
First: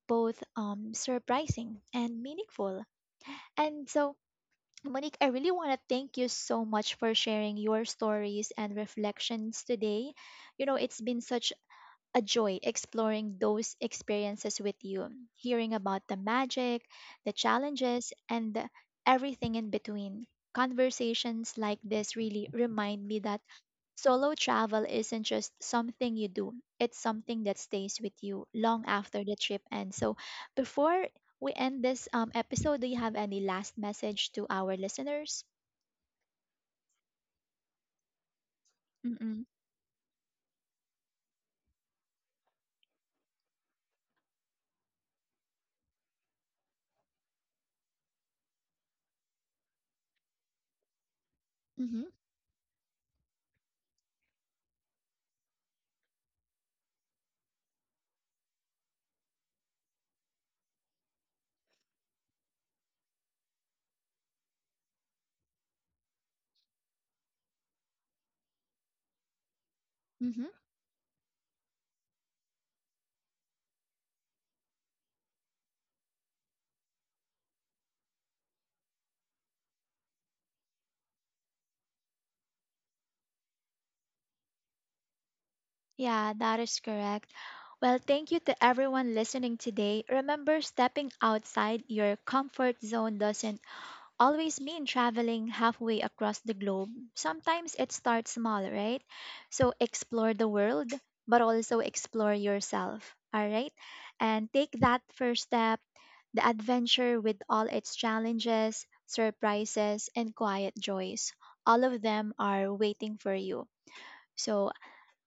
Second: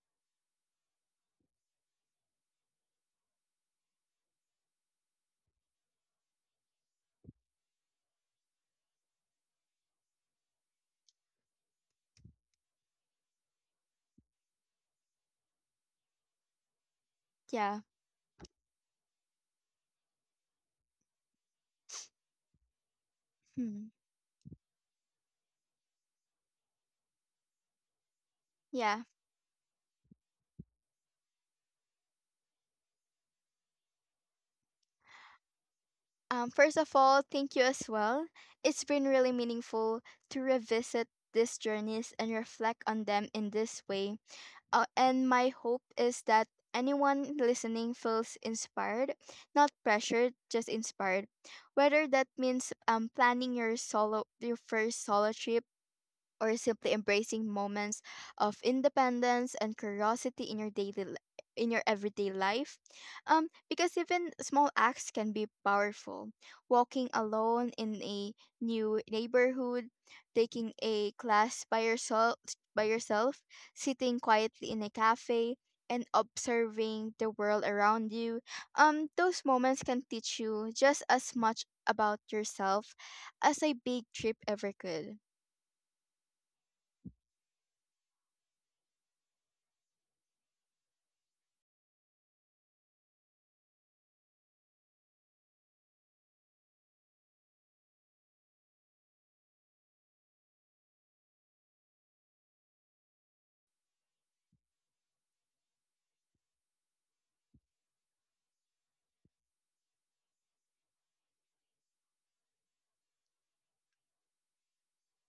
[SPEAKER 1] both surprising and meaningful. And so Monique, I really want to thank you so much for sharing your stories and reflections today. You know, it's been such a joy exploring those experiences with you, hearing about the magic, the
[SPEAKER 2] Yeah.
[SPEAKER 1] challenges, and the- everything in between. Conversations like this really remind me that
[SPEAKER 2] Hmm.
[SPEAKER 1] solo travel isn't just something you do, it's something that stays with you long
[SPEAKER 2] Yeah.
[SPEAKER 1] after the trip ends. So, before we end this episode, do you have any last message to our listeners?
[SPEAKER 2] First of all, thank you as well. It's been really
[SPEAKER 1] Mm-mm.
[SPEAKER 2] meaningful to revisit these journeys and reflect on them in this way. And my hope is that anyone listening feels inspired, not pressured, just inspired.
[SPEAKER 1] Mm-hmm.
[SPEAKER 2] Whether that means planning your first solo trip, or simply embracing moments of independence and curiosity in your in your everyday life, because even small acts can be powerful: walking alone in a new neighborhood,
[SPEAKER 1] Mm-hmm.
[SPEAKER 2] taking a class by yourself, sitting quietly in a cafe and observing the world around you. Those moments can teach you just as much about yourself as a big trip ever could.
[SPEAKER 1] Yeah, that is correct. Well, thank you to everyone listening today. Remember, stepping outside your comfort zone doesn't always mean traveling halfway across the globe. Sometimes it starts small, right? So explore the world, but also explore yourself, all right? And take that first step, the adventure with all its challenges, surprises, and quiet joys. All of them are waiting for you. So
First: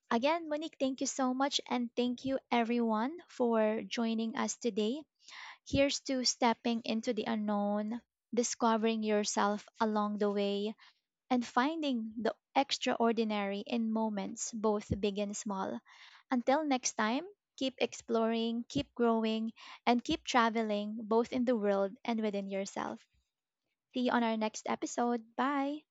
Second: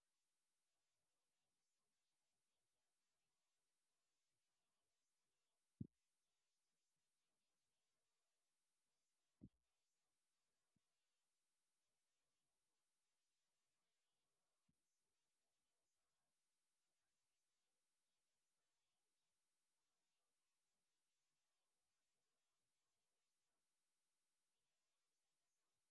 [SPEAKER 1] again, Monique, thank you so much. And thank you, everyone, for joining us today. Here's to stepping into the unknown, discovering yourself along the way, and finding the extraordinary in moments, both big and small. Until next time, keep exploring, keep growing, and keep traveling, both in the world and within yourself. See you on our next episode. Bye.